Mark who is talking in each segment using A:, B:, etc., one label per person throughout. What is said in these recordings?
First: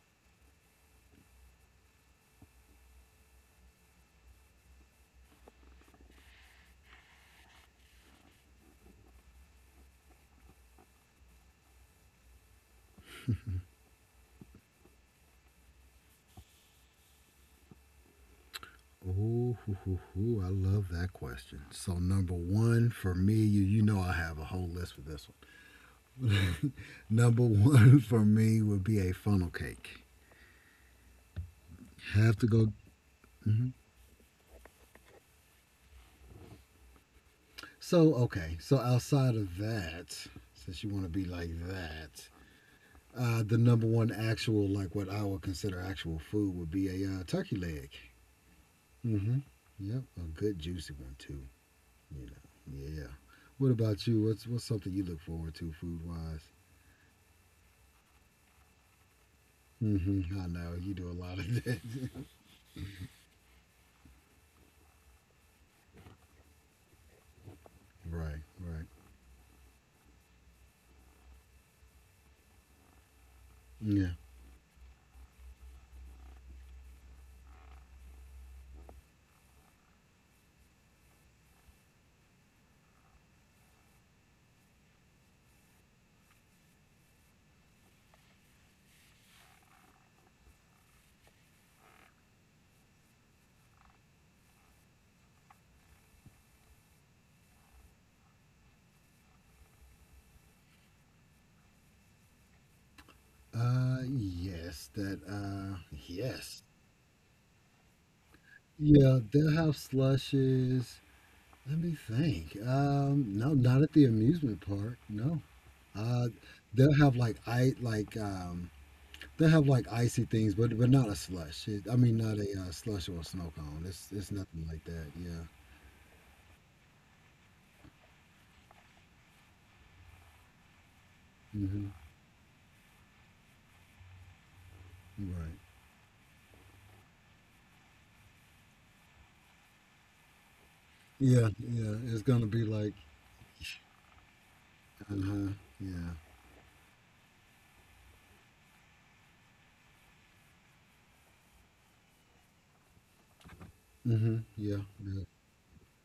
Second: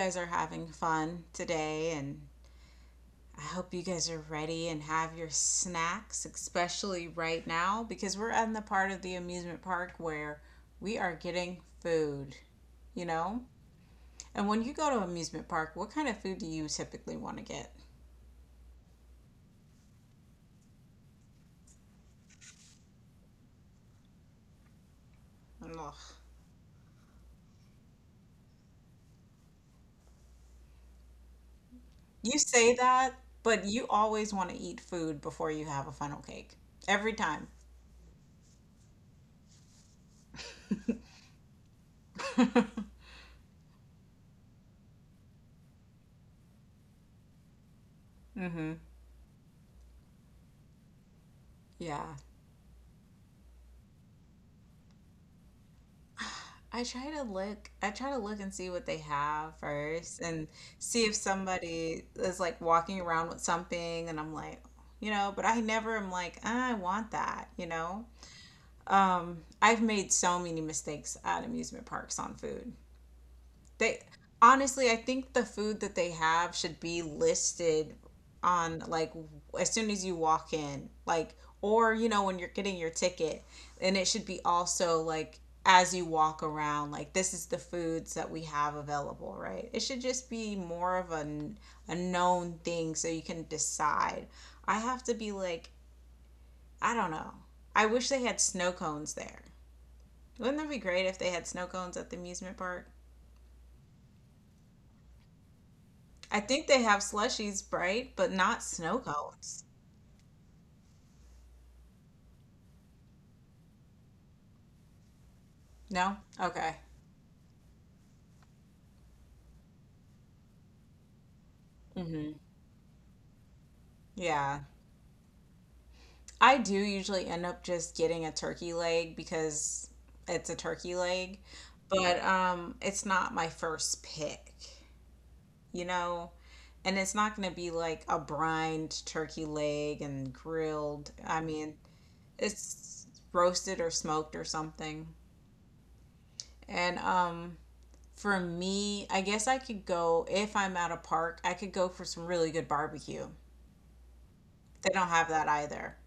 A: guys are having fun today, and I hope you guys are ready and have your snacks, especially right now, because we're in the part of the amusement park where we are getting food, you know? And when you go to amusement park, what kind of food do you typically want to get?
B: Oh, hoo, hoo, hoo. I love that question. So number one for me, you know I have a whole list for this
A: Ugh.
B: one. Number one for me would be a funnel cake.
A: You
B: Have to
A: say
B: go.
A: that, but
B: Mhm.
A: you always want to eat food before you have a funnel cake. Every time.
B: So okay. So outside of that, since you want to be like that, the number one actual like what I would consider actual food would be a turkey leg.
A: hmm
B: Mm-hmm. Yep, a good juicy one too.
A: Yeah.
B: You know. Yeah. What about you? What's something you look forward to food wise?
A: I try to look and see what they have first
B: Mm-hmm.
A: and
B: I know you
A: see
B: do a
A: if
B: lot of that.
A: somebody is like walking around with something and I'm like, you know, but I never am like, "Ah, I want that, you know.
B: Right, right.
A: I've made so many mistakes at amusement parks on food. They
B: Yeah.
A: honestly, I think the food that they have should be listed on like as soon as you walk in, like or you know when you're getting your ticket, and it should be also like as you walk around, like this is the foods that we have available, right? It should just be more of a a known thing so you can decide. I have to be like, I don't know. I wish they had snow cones there. Wouldn't that be great if they had snow cones at the amusement park?
B: Yes. That. Uh,
A: I
B: yes.
A: think they have slushies, right? But not snow
B: Yeah, they'll
A: cones.
B: have slushes. Let me think. No, not at the amusement park. No.
A: No?
B: Uh,
A: Okay.
B: they'll have like I like they'll have like icy things, but not a slush. It, I mean,
A: hmm
B: not a slush or a snow cone. It's
A: Yeah.
B: nothing like that. Yeah.
A: I do usually end up just getting a turkey leg because it's a turkey leg,
B: Mm-hmm.
A: but it's not my first pick,
B: Right.
A: you know? And it's not going to be like a brined turkey leg and grilled. I
B: Yeah.
A: mean,
B: Yeah. It's gonna be like.
A: it's roasted or smoked or something.
B: Uh huh. Yeah.
A: And for me, I guess I could go if I'm at a park, I could go for some really good barbecue.
B: Mm-hmm. Yeah.
A: They don't
B: Yeah.
A: have that either.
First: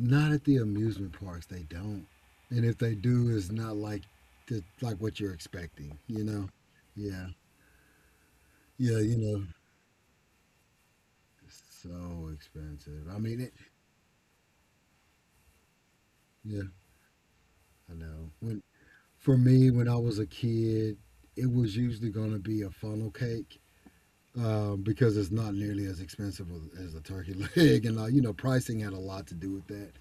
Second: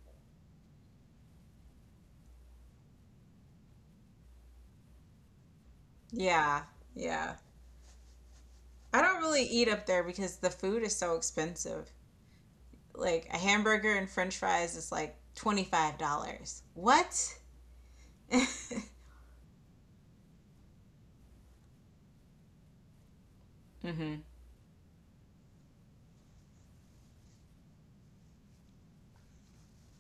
B: Not at the amusement parks, they don't. And if they do, it's not like like what you're expecting, you know?
A: Yeah,
B: Yeah.
A: yeah.
B: Yeah,
A: I
B: you
A: don't really
B: know,
A: eat up there because the food is so expensive.
B: so expensive. I
A: Like a
B: mean,
A: hamburger and french fries is like $25.
B: yeah,
A: What?
B: I know. When For me, when I was a kid, it was usually going to be a funnel cake
A: Mm-hmm.
B: because it's not nearly as expensive as a turkey leg, and you know, pricing had a lot to do with that.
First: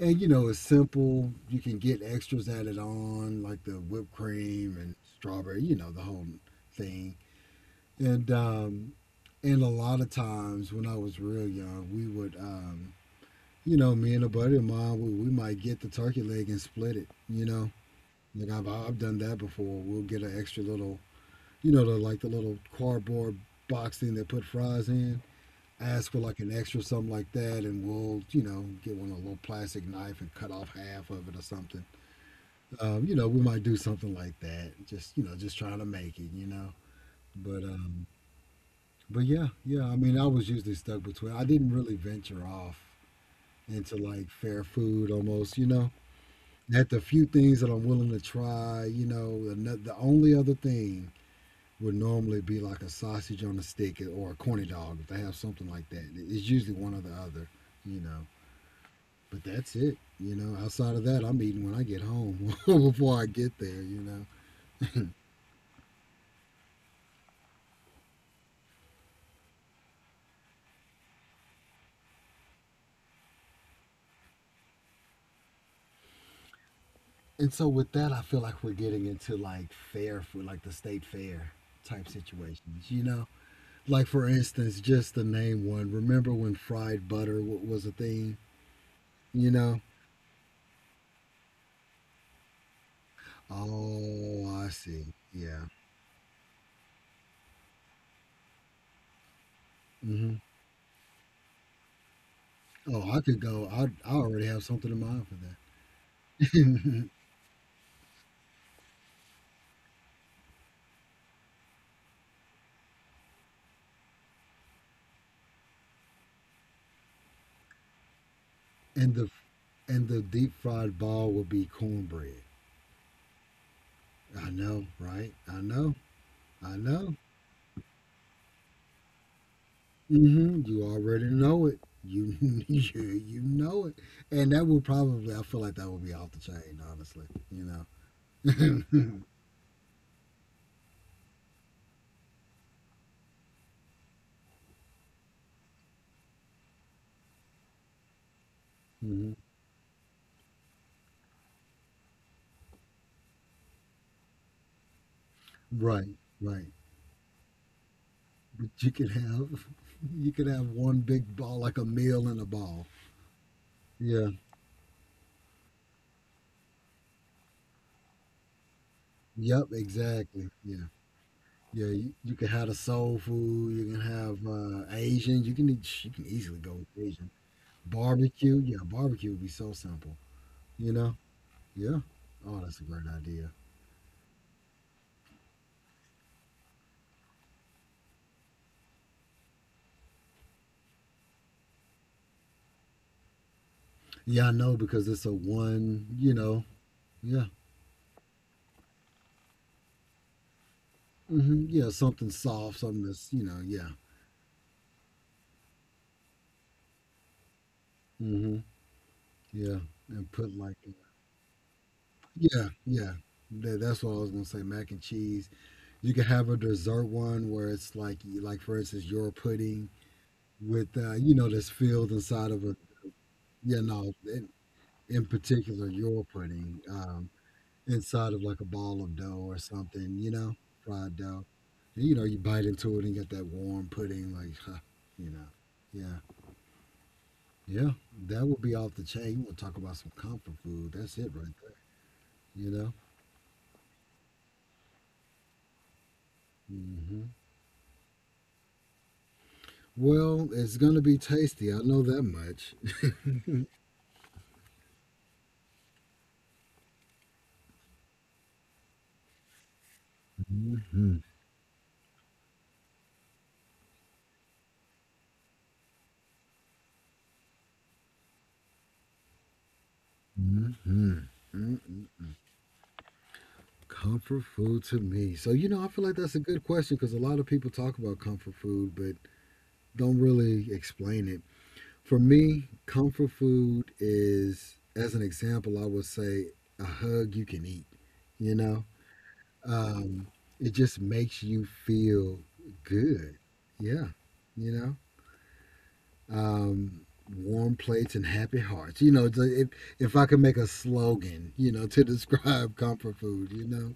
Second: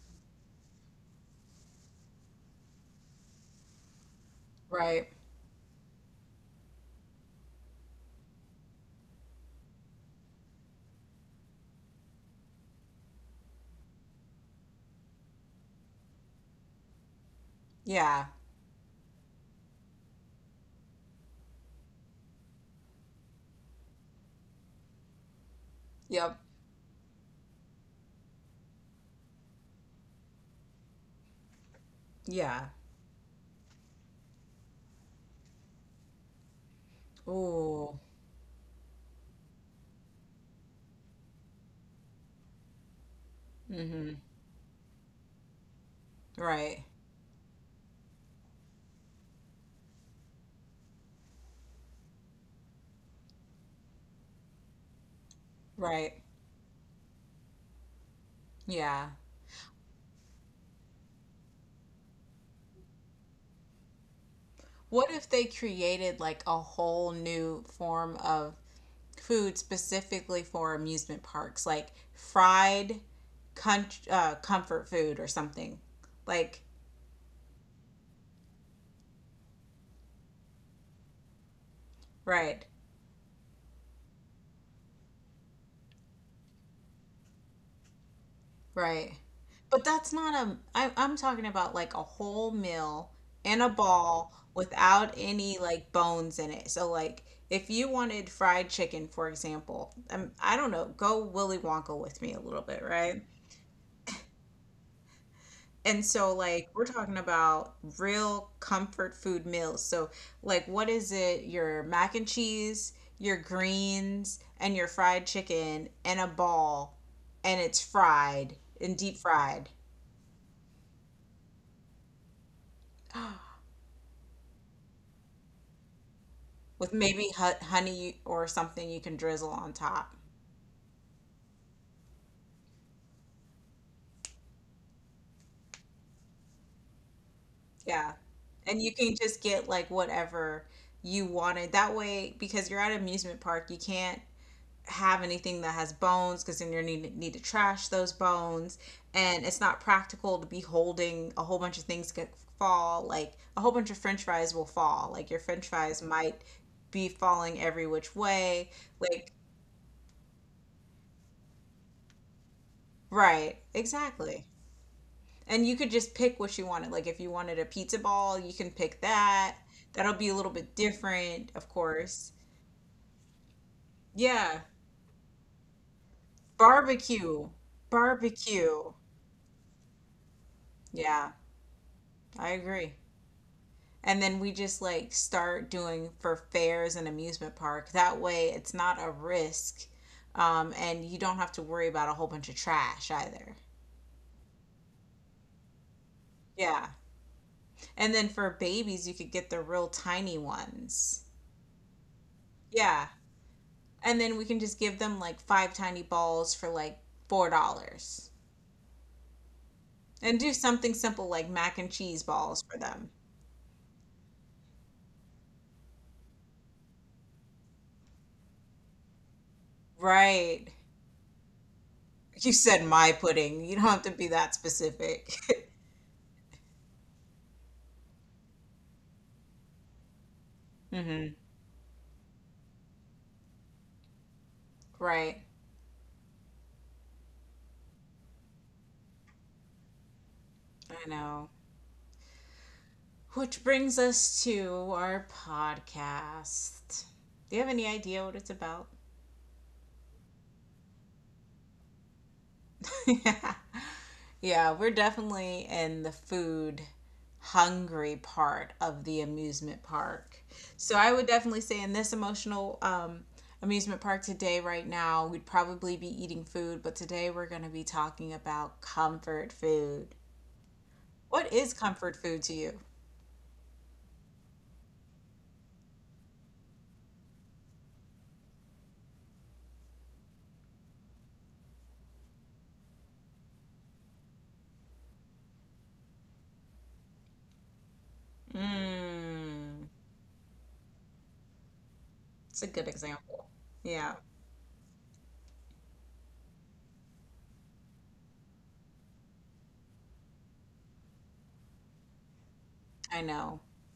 B: And you know, it's simple. You can get extras added on, like the whipped cream and
A: Right.
B: strawberry, you know, the whole thing. And um and a lot of times when I was real young, we would you know, me and a buddy of mine, we might get the turkey leg and split it, you know.
A: Yeah.
B: Like I've done that before. We'll get an extra little you know, the like the little cardboard box thing they put fries in. Ask for
A: Yep.
B: like an extra something like that and we'll, you know, get one a little plastic knife and cut off half of it or something
A: Yeah.
B: you know, we might do something like that. Just you know, just trying to make it, you know. But
A: Ooh.
B: um, but yeah, yeah. I mean, I was usually stuck between. I didn't really venture off into
A: Mm-hmm.
B: like fair food, almost, you know.
A: Right.
B: At the few things that I'm willing to try, you know, the, no- the only other thing would normally be like a sausage on a stick or a corny dog if they have something like that.
A: Right.
B: It's usually one or the other, you know.
A: Yeah.
B: But that's it, you know. Outside of that, I'm eating when I get home before I get there, you know.
A: What if they created like a whole new form of food specifically for amusement parks, like fried comfort food or something. Like,
B: And so with that, I feel like we're getting into like fair food, like the state fair type
A: right,
B: situations, you know? Like for instance, just to name one, remember when fried butter was a thing,
A: right.
B: you know?
A: But that's not a, I, I'm talking about like a whole meal in a ball
B: Oh, I see.
A: without any
B: Yeah.
A: like bones in it. So, like, if you wanted fried chicken, for example,
B: Hmm.
A: I don't know, go Willy Wonka with me a little bit,
B: Oh, I
A: right?
B: could go. I already have something in mind for that.
A: And so, like, we're talking about real comfort food meals. So, like, what is it? Your mac and cheese, your greens, and your fried chicken, and a ball, and it's fried and
B: and
A: deep
B: the
A: fried
B: and the deep fried ball would be cornbread. I know, right? I know. I
A: with
B: know.
A: maybe honey or something you can drizzle on top.
B: Hmm. You already know it. You know it, and that will probably I feel like that will be off the chain, honestly. You
A: Yeah. And you can
B: know,
A: just get like whatever you wanted. That way, because you're at an amusement park, you can't have anything that has bones because then you're need to trash those bones,
B: hmm
A: and it's not practical to be holding a whole bunch of things could fall like a whole bunch of french fries will fall like your french fries
B: right,
A: might
B: right.
A: be falling every which
B: But
A: way
B: you could
A: like
B: have you could have one big ball like a meal in a ball.
A: right
B: Yeah.
A: exactly, and you could just pick what you wanted like if you wanted a pizza ball you can pick that.
B: Yep.
A: That'll be a
B: Exactly.
A: little bit
B: Yeah.
A: different of
B: Yeah. You
A: course.
B: can have the soul food. You can have
A: Yeah,
B: Asian. You can easily go with Asian
A: barbecue,
B: barbecue. Yeah,
A: barbecue,
B: barbecue would be so simple. You know.
A: yeah,
B: Yeah.
A: I
B: Oh, that's a
A: agree.
B: great idea.
A: And then we just like start doing for fairs and amusement park that way it's not a risk, and you don't have to worry about a whole bunch of trash either.
B: Yeah, I know because it's a one, you know,
A: Yeah.
B: yeah.
A: And then for babies you could get the real tiny ones.
B: Hmm. Yeah, something soft, something
A: Yeah.
B: that's, you know, yeah.
A: And then we can just give them like five tiny balls for like $4
B: Hmm. Yeah. And
A: and do
B: put like,
A: something simple like mac and cheese balls
B: yeah,
A: for them.
B: yeah. That's what I was gonna say. Mac and cheese. You can have a dessert one where it's like for instance, your pudding
A: Right.
B: with, you know, that's filled inside
A: You
B: of a,
A: said my pudding, you
B: yeah,
A: don't have to
B: no,
A: be
B: in,
A: that
B: in
A: specific.
B: particular, your pudding. Inside of like a ball of dough or something, you know, fried
A: hmm
B: dough. And you know, you bite into it and you get that warm pudding, like, you
A: Right.
B: know, yeah, yeah, that would be off the chain. You want to talk about some comfort food?
A: I
B: That's it
A: know.
B: right there, you know.
A: Which brings us to our podcast.
B: Hmm.
A: Do you have any idea what it's about?
B: Well, it's gonna be tasty. I know that much.
A: Yeah, we're definitely in the food hungry part of the amusement park. So I
B: Hmm.
A: would definitely say in this emotional amusement park today, right now, we'd probably be eating food, but today we're going to be talking about comfort food.
B: Hmm.
A: What is comfort
B: Mm.
A: food to you?
B: Comfort food to me. So you know, I feel like that's a good question because a lot of people talk about comfort food, but don't really explain it. For me, comfort food is, as an example, I would say a hug you can eat. You know,
A: Mmm,
B: um, it just makes you feel
A: it's a good
B: good.
A: example.
B: Yeah,
A: Yeah,
B: you know, um, warm plates and happy hearts. You know, it's if I could make a slogan, you know, to describe comfort
A: I
B: food,
A: know.
B: you know,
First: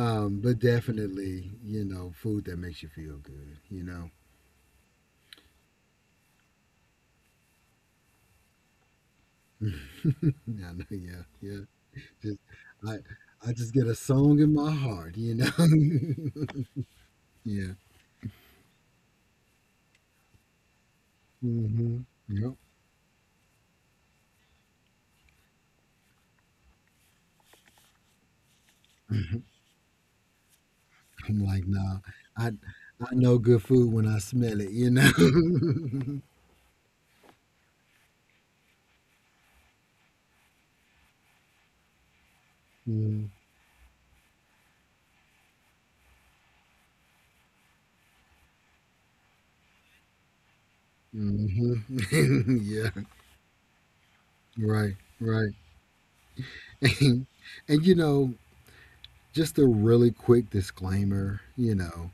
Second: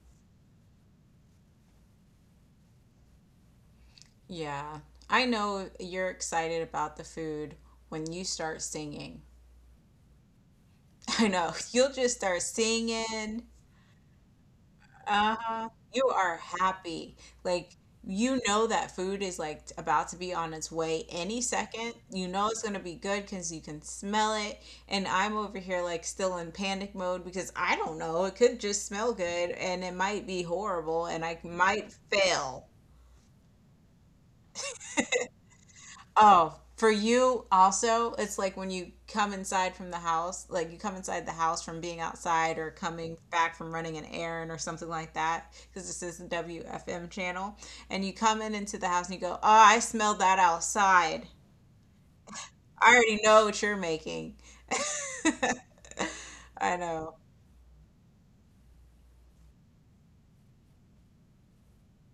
B: but definitely, you know, food that makes you feel good. You know,
A: Yeah. I know you're excited about the food when you start singing.
B: yeah, I know, yeah,
A: I know.
B: yeah.
A: You'll just
B: Just
A: start
B: I
A: singing.
B: I just get a song in my heart, you know?
A: Uh-huh. You are happy.
B: yeah.
A: Like you know that food is like about to be on its way any second.
B: Hmm.
A: You know
B: Yep.
A: it's going to be good cuz you can smell it, and I'm over here like still in panic mode because I don't know. It could just smell good and it might be horrible and I
B: I'm like,
A: might
B: nah, I
A: fail.
B: I know good food when I smell it, you know?
A: Oh, for you also, it's like when you come inside from the house, like you come inside the house from being outside or coming
B: mm-hmm.
A: back from running an errand or something like that, because this is the WFM channel, and you come in into the house and you go, "Oh, I smelled that outside.
B: yeah.
A: I already know what you're making."
B: Right. Right.
A: I know.
B: And you know, just a really quick disclaimer, you know,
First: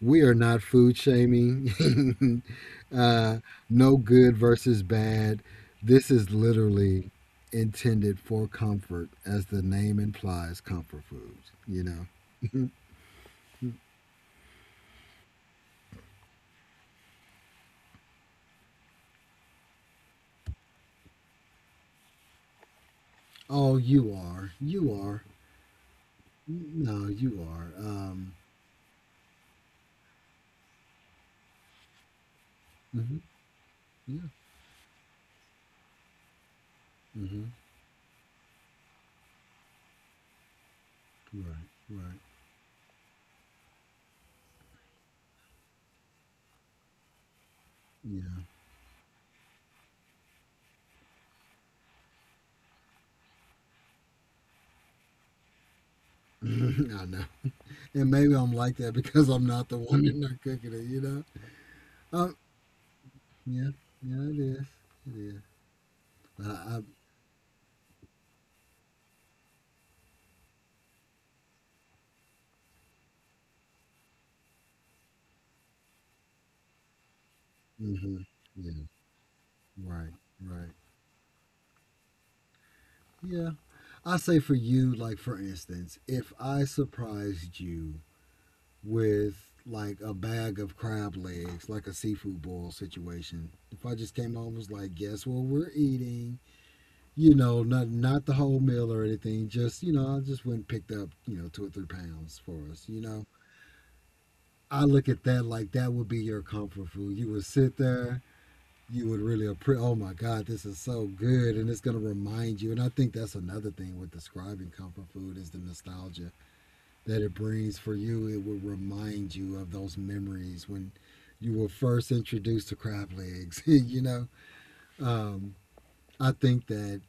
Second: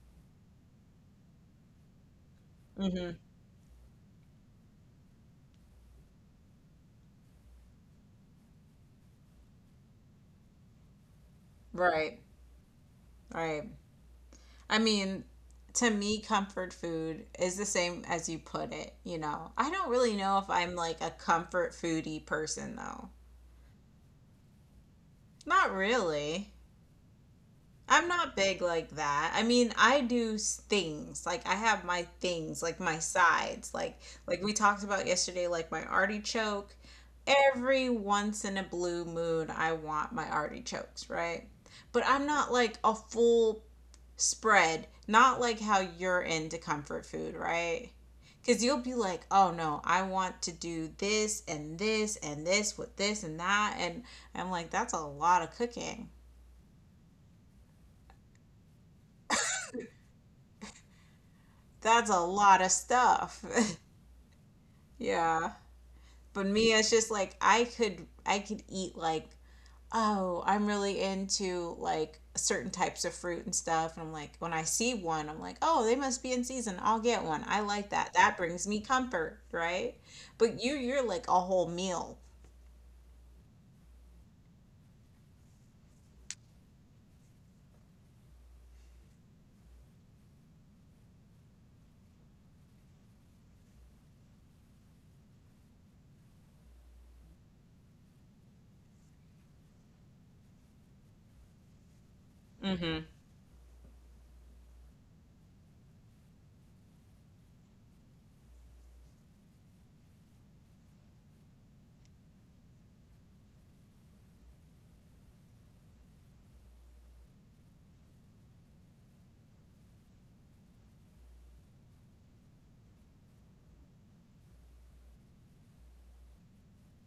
B: we are not food shaming. uh, no good versus bad. This is literally intended for comfort, as the name implies, comfort foods. You
A: Right.
B: know.
A: Right. I mean, to me, comfort food is the same as you put it, you know. I don't really know if I'm like a comfort foodie person though.
B: Oh, you are. You are.
A: Not really.
B: No, you are.
A: I'm not big like that. I mean, things. Like I have my things, like my
B: Hmm.
A: sides. Like
B: Yeah.
A: like we talked about yesterday, like my artichoke.
B: Hmm.
A: Every once in a blue moon, I want my artichokes, right?
B: Right.
A: But
B: Right.
A: I'm not like a full spread, not like how you're into comfort food, right? Because you'll be like, oh no, I want to do this and this and this with this and that. And I'm like, that's a lot of cooking.
B: Yeah. I know. And maybe I'm like that because I'm not the one in there cooking it. You know.
A: That's a
B: Um.
A: lot of stuff.
B: Yeah. Yeah. It is. It is.
A: Yeah.
B: But
A: But
B: I.
A: me,
B: I
A: it's just like I could eat like oh, I'm really into like certain types of fruit and stuff. And I'm like when I see one, I'm like, "Oh, they must be in season. I'll get one. I like that.
B: Hmm.
A: That brings me
B: Yeah.
A: comfort, right?"
B: Right.
A: But
B: Right.
A: you you're like a whole meal.
B: Yeah. I say for you, like for instance, if I surprised you with like a bag of crab legs, like a seafood boil situation, if I just came home and was like, guess what we're eating, you know, not the whole meal or anything, just you know, I just went and picked up, you know, 2 or 3 pounds for us, you
A: Mhm.
B: know. I look at that like that would be your comfort food. You would sit there, you would really appreciate. Oh my God, this is so good, and it's gonna remind you. And I think that's another thing with describing comfort food is the nostalgia that it brings for you. It will remind you of those memories when you were first introduced to crab legs. you know, um, I think that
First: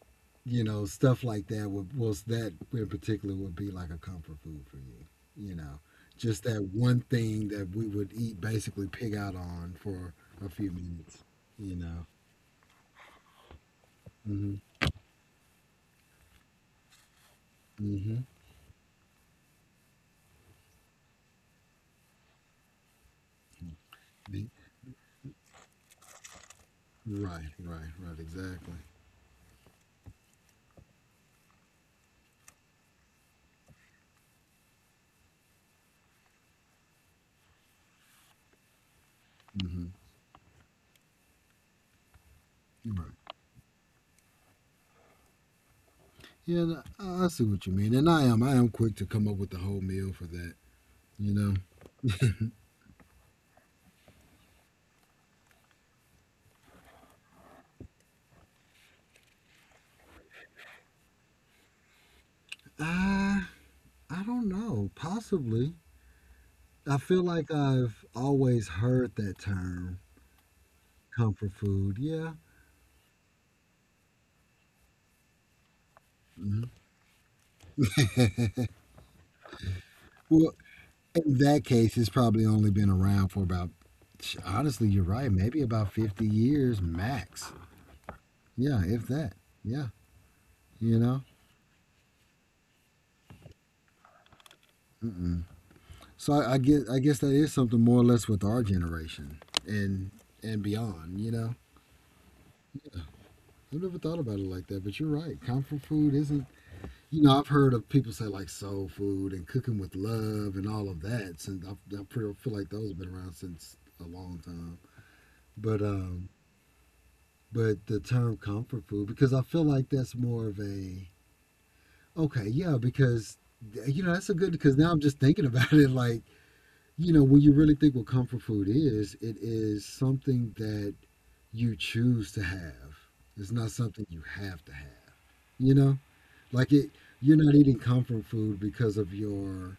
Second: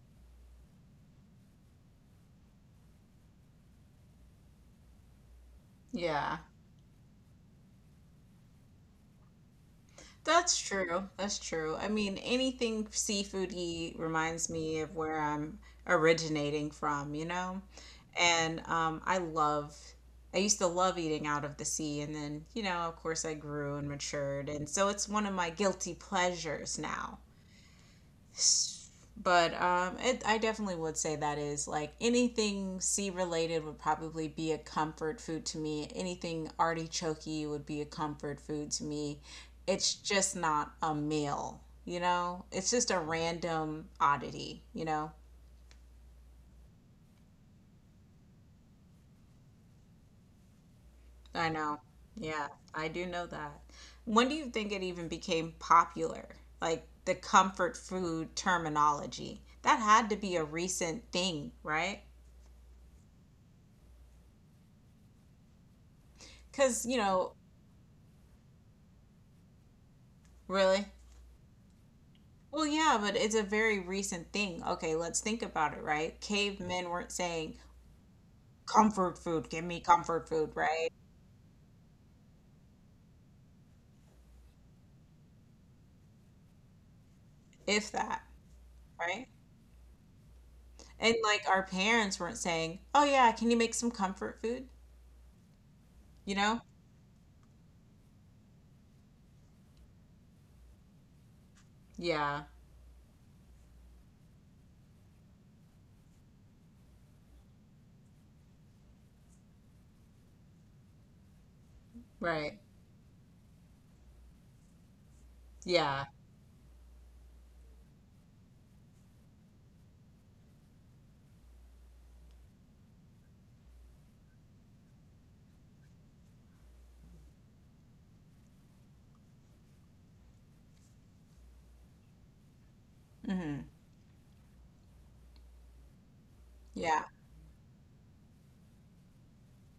B: you know stuff like that would was that in particular would be like a comfort food for you. You know,
A: Yeah.
B: just that one thing that we would eat basically pig out on for a
A: That's
B: few
A: true.
B: minutes.
A: That's true.
B: You
A: I
B: know.
A: mean, anything seafoody reminds
B: Mm-hmm.
A: me of where I'm originating from, you know?
B: Mm-hmm.
A: And I love, I used to love eating out of the sea. And then, you know, of course, I grew and matured. And so it's one of my guilty pleasures now.
B: Right. Right. Right. Exactly.
A: But I definitely would say that is like anything sea related would probably be a comfort food to me. Anything artichokey would be a comfort food to me.
B: Mm-hmm.
A: It's just not a meal, you know? It's just a
B: Right.
A: random oddity, you know?
B: Yeah, I see what you mean, and I am quick to come up with a whole meal for that. You
A: I
B: know,
A: know. Yeah, I do know that. When do you think it even became popular? Like the comfort food terminology? That had to be a recent thing, right?
B: I I don't know. Possibly,
A: Because,
B: I
A: you
B: feel
A: know,
B: like I've always heard that term
A: really?
B: comfort food. Yeah.
A: Well, yeah, but it's a very recent thing. Okay, let's think about it, right?
B: Mhm.
A: Cavemen weren't saying comfort food, give me comfort food,
B: Well,
A: right?
B: in that case, it's probably only been around for about. Honestly, you're right. Maybe about 50 years max.
A: If that,
B: Yeah, if
A: right?
B: that. Yeah, you
A: And
B: know.
A: like our parents weren't saying, oh, yeah, can you make some comfort food?
B: Mm-mm. So
A: You
B: I, I
A: know?
B: guess I guess that is something more or less with our generation and and beyond. You know.
A: Yeah,
B: I've never thought about it like that, but you're right. Comfort food isn't, you know, I've heard of people say like soul food and cooking with love and all of that. Since I feel
A: right.
B: like those have been around since a long time. But
A: Yeah.
B: um, but the term comfort food because I feel like that's more of a okay, yeah, because you know that's a good because now I'm just thinking about it like you know when you really think what comfort food is, it is something that you choose to have. It's
A: hmm
B: not something you have to have. You know. Like it,
A: Yeah.
B: you're not eating comfort food because of your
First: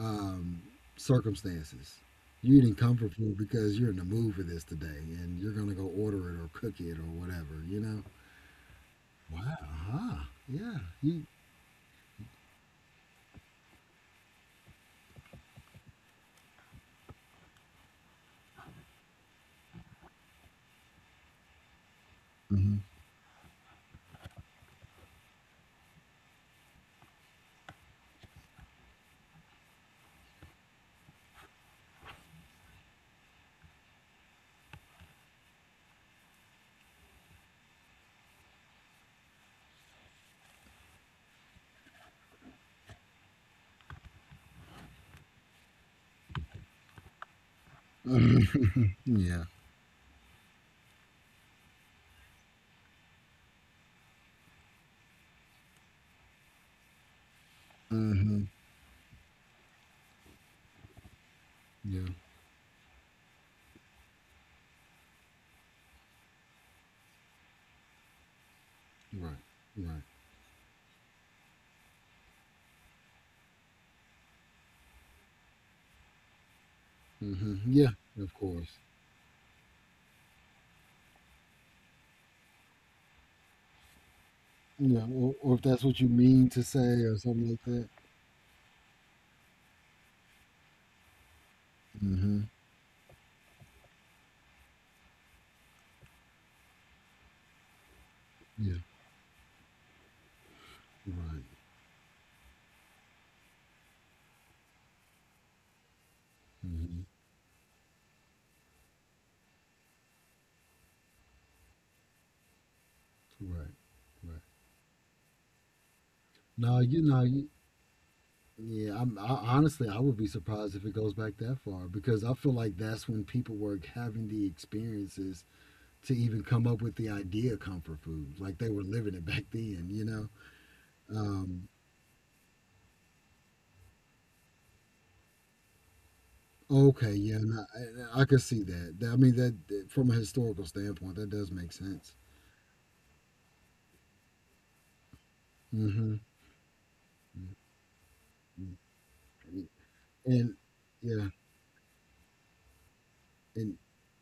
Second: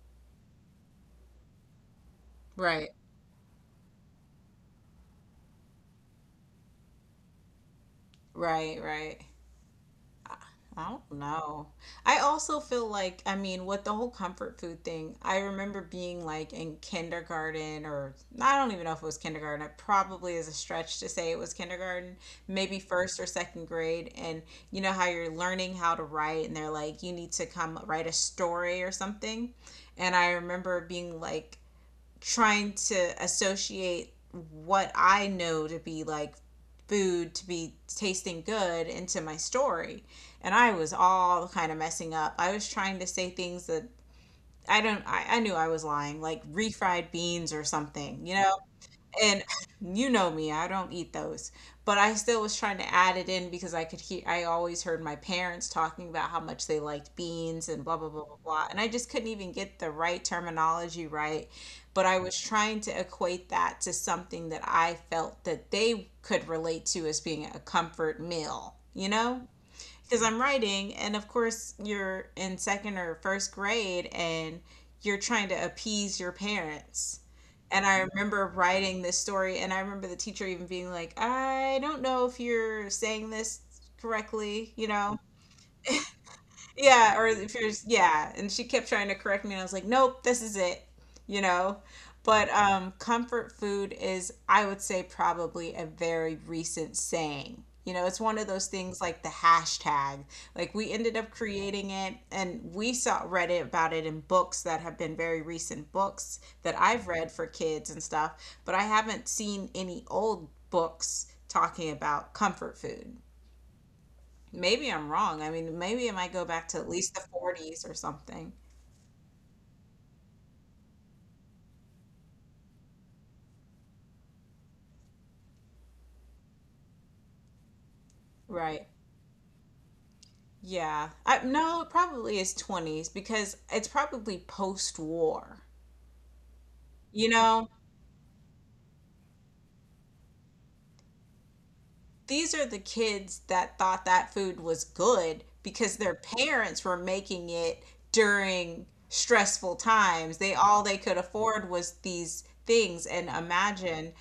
B: um, circumstances. You're eating
A: Right.
B: comfort food because you're in the mood for this today, and you're gonna go order it or cook it or whatever. You know?
A: Right, right.
B: Wow. Uh-huh. Yeah.
A: I don't
B: You.
A: know. I also feel like, I mean, with the whole comfort food thing, I remember being like in kindergarten, or I don't even know if it was kindergarten. It probably is a stretch to say it was kindergarten,
B: Mm-hmm.
A: maybe first or second grade. And you know how you're learning how to write, and they're like, you need to come write a story or something. And I remember being like, trying to associate what I know to be like food to be tasting good into my story. And I was all kind of messing up. I was trying to say things that I don't, I knew I was lying, like refried beans or something, you know? And
B: yeah.
A: you know me, I don't eat those. But I still was trying to add it in because I could hear, I always heard my parents talking about how much they liked beans and blah, blah, blah, blah,
B: Mm-hmm.
A: blah. And I just couldn't even get the right terminology right. But
B: Yeah.
A: I was trying to equate that to something that I felt that they could relate to as being a comfort meal, you know?
B: Right. Right.
A: Because I'm writing, and of course, you're in second or first grade and you're trying to appease your parents.
B: Mm-hmm.
A: And
B: Yeah.
A: I
B: Of
A: remember
B: course.
A: writing this story, and I remember the teacher even being like, I don't know if you're saying this correctly, you
B: Yeah.
A: know?
B: Or if that's what you mean to say
A: Yeah,
B: or
A: or
B: something
A: if
B: like
A: you're,
B: that.
A: yeah. And she kept trying to correct me, and I was like, nope, this is it, you know?
B: Mm-hmm.
A: But comfort food is, I would say, probably a very recent saying. You know, it's one of those
B: Yeah.
A: things like the hashtag. Like we ended up
B: Right.
A: creating it, and we saw read it about it in books that have been very recent books that
B: Mm-hmm.
A: I've read for kids and stuff. But I haven't seen any old books talking about comfort food.
B: Right. Right.
A: Maybe I'm wrong. I mean, maybe it might go back to
B: No,
A: at
B: you
A: least the
B: know,
A: 40s or something.
B: yeah, honestly, I would be surprised if it goes back that far because I feel like that's when people were having the experiences to even come up with the idea of comfort food. Like they were
A: Right.
B: living it back then, you know?
A: Yeah. I,
B: Um,
A: no, it probably is 20s because it's probably post-war.
B: okay,
A: You
B: yeah, no,
A: know?
B: I could see that. I mean, that from a historical standpoint, that does make sense.
A: These are the kids that thought that food was good because their
B: Hmm.
A: parents were making it during stressful times. They
B: And
A: all they could
B: yeah,
A: afford was these things, and
B: and
A: imagine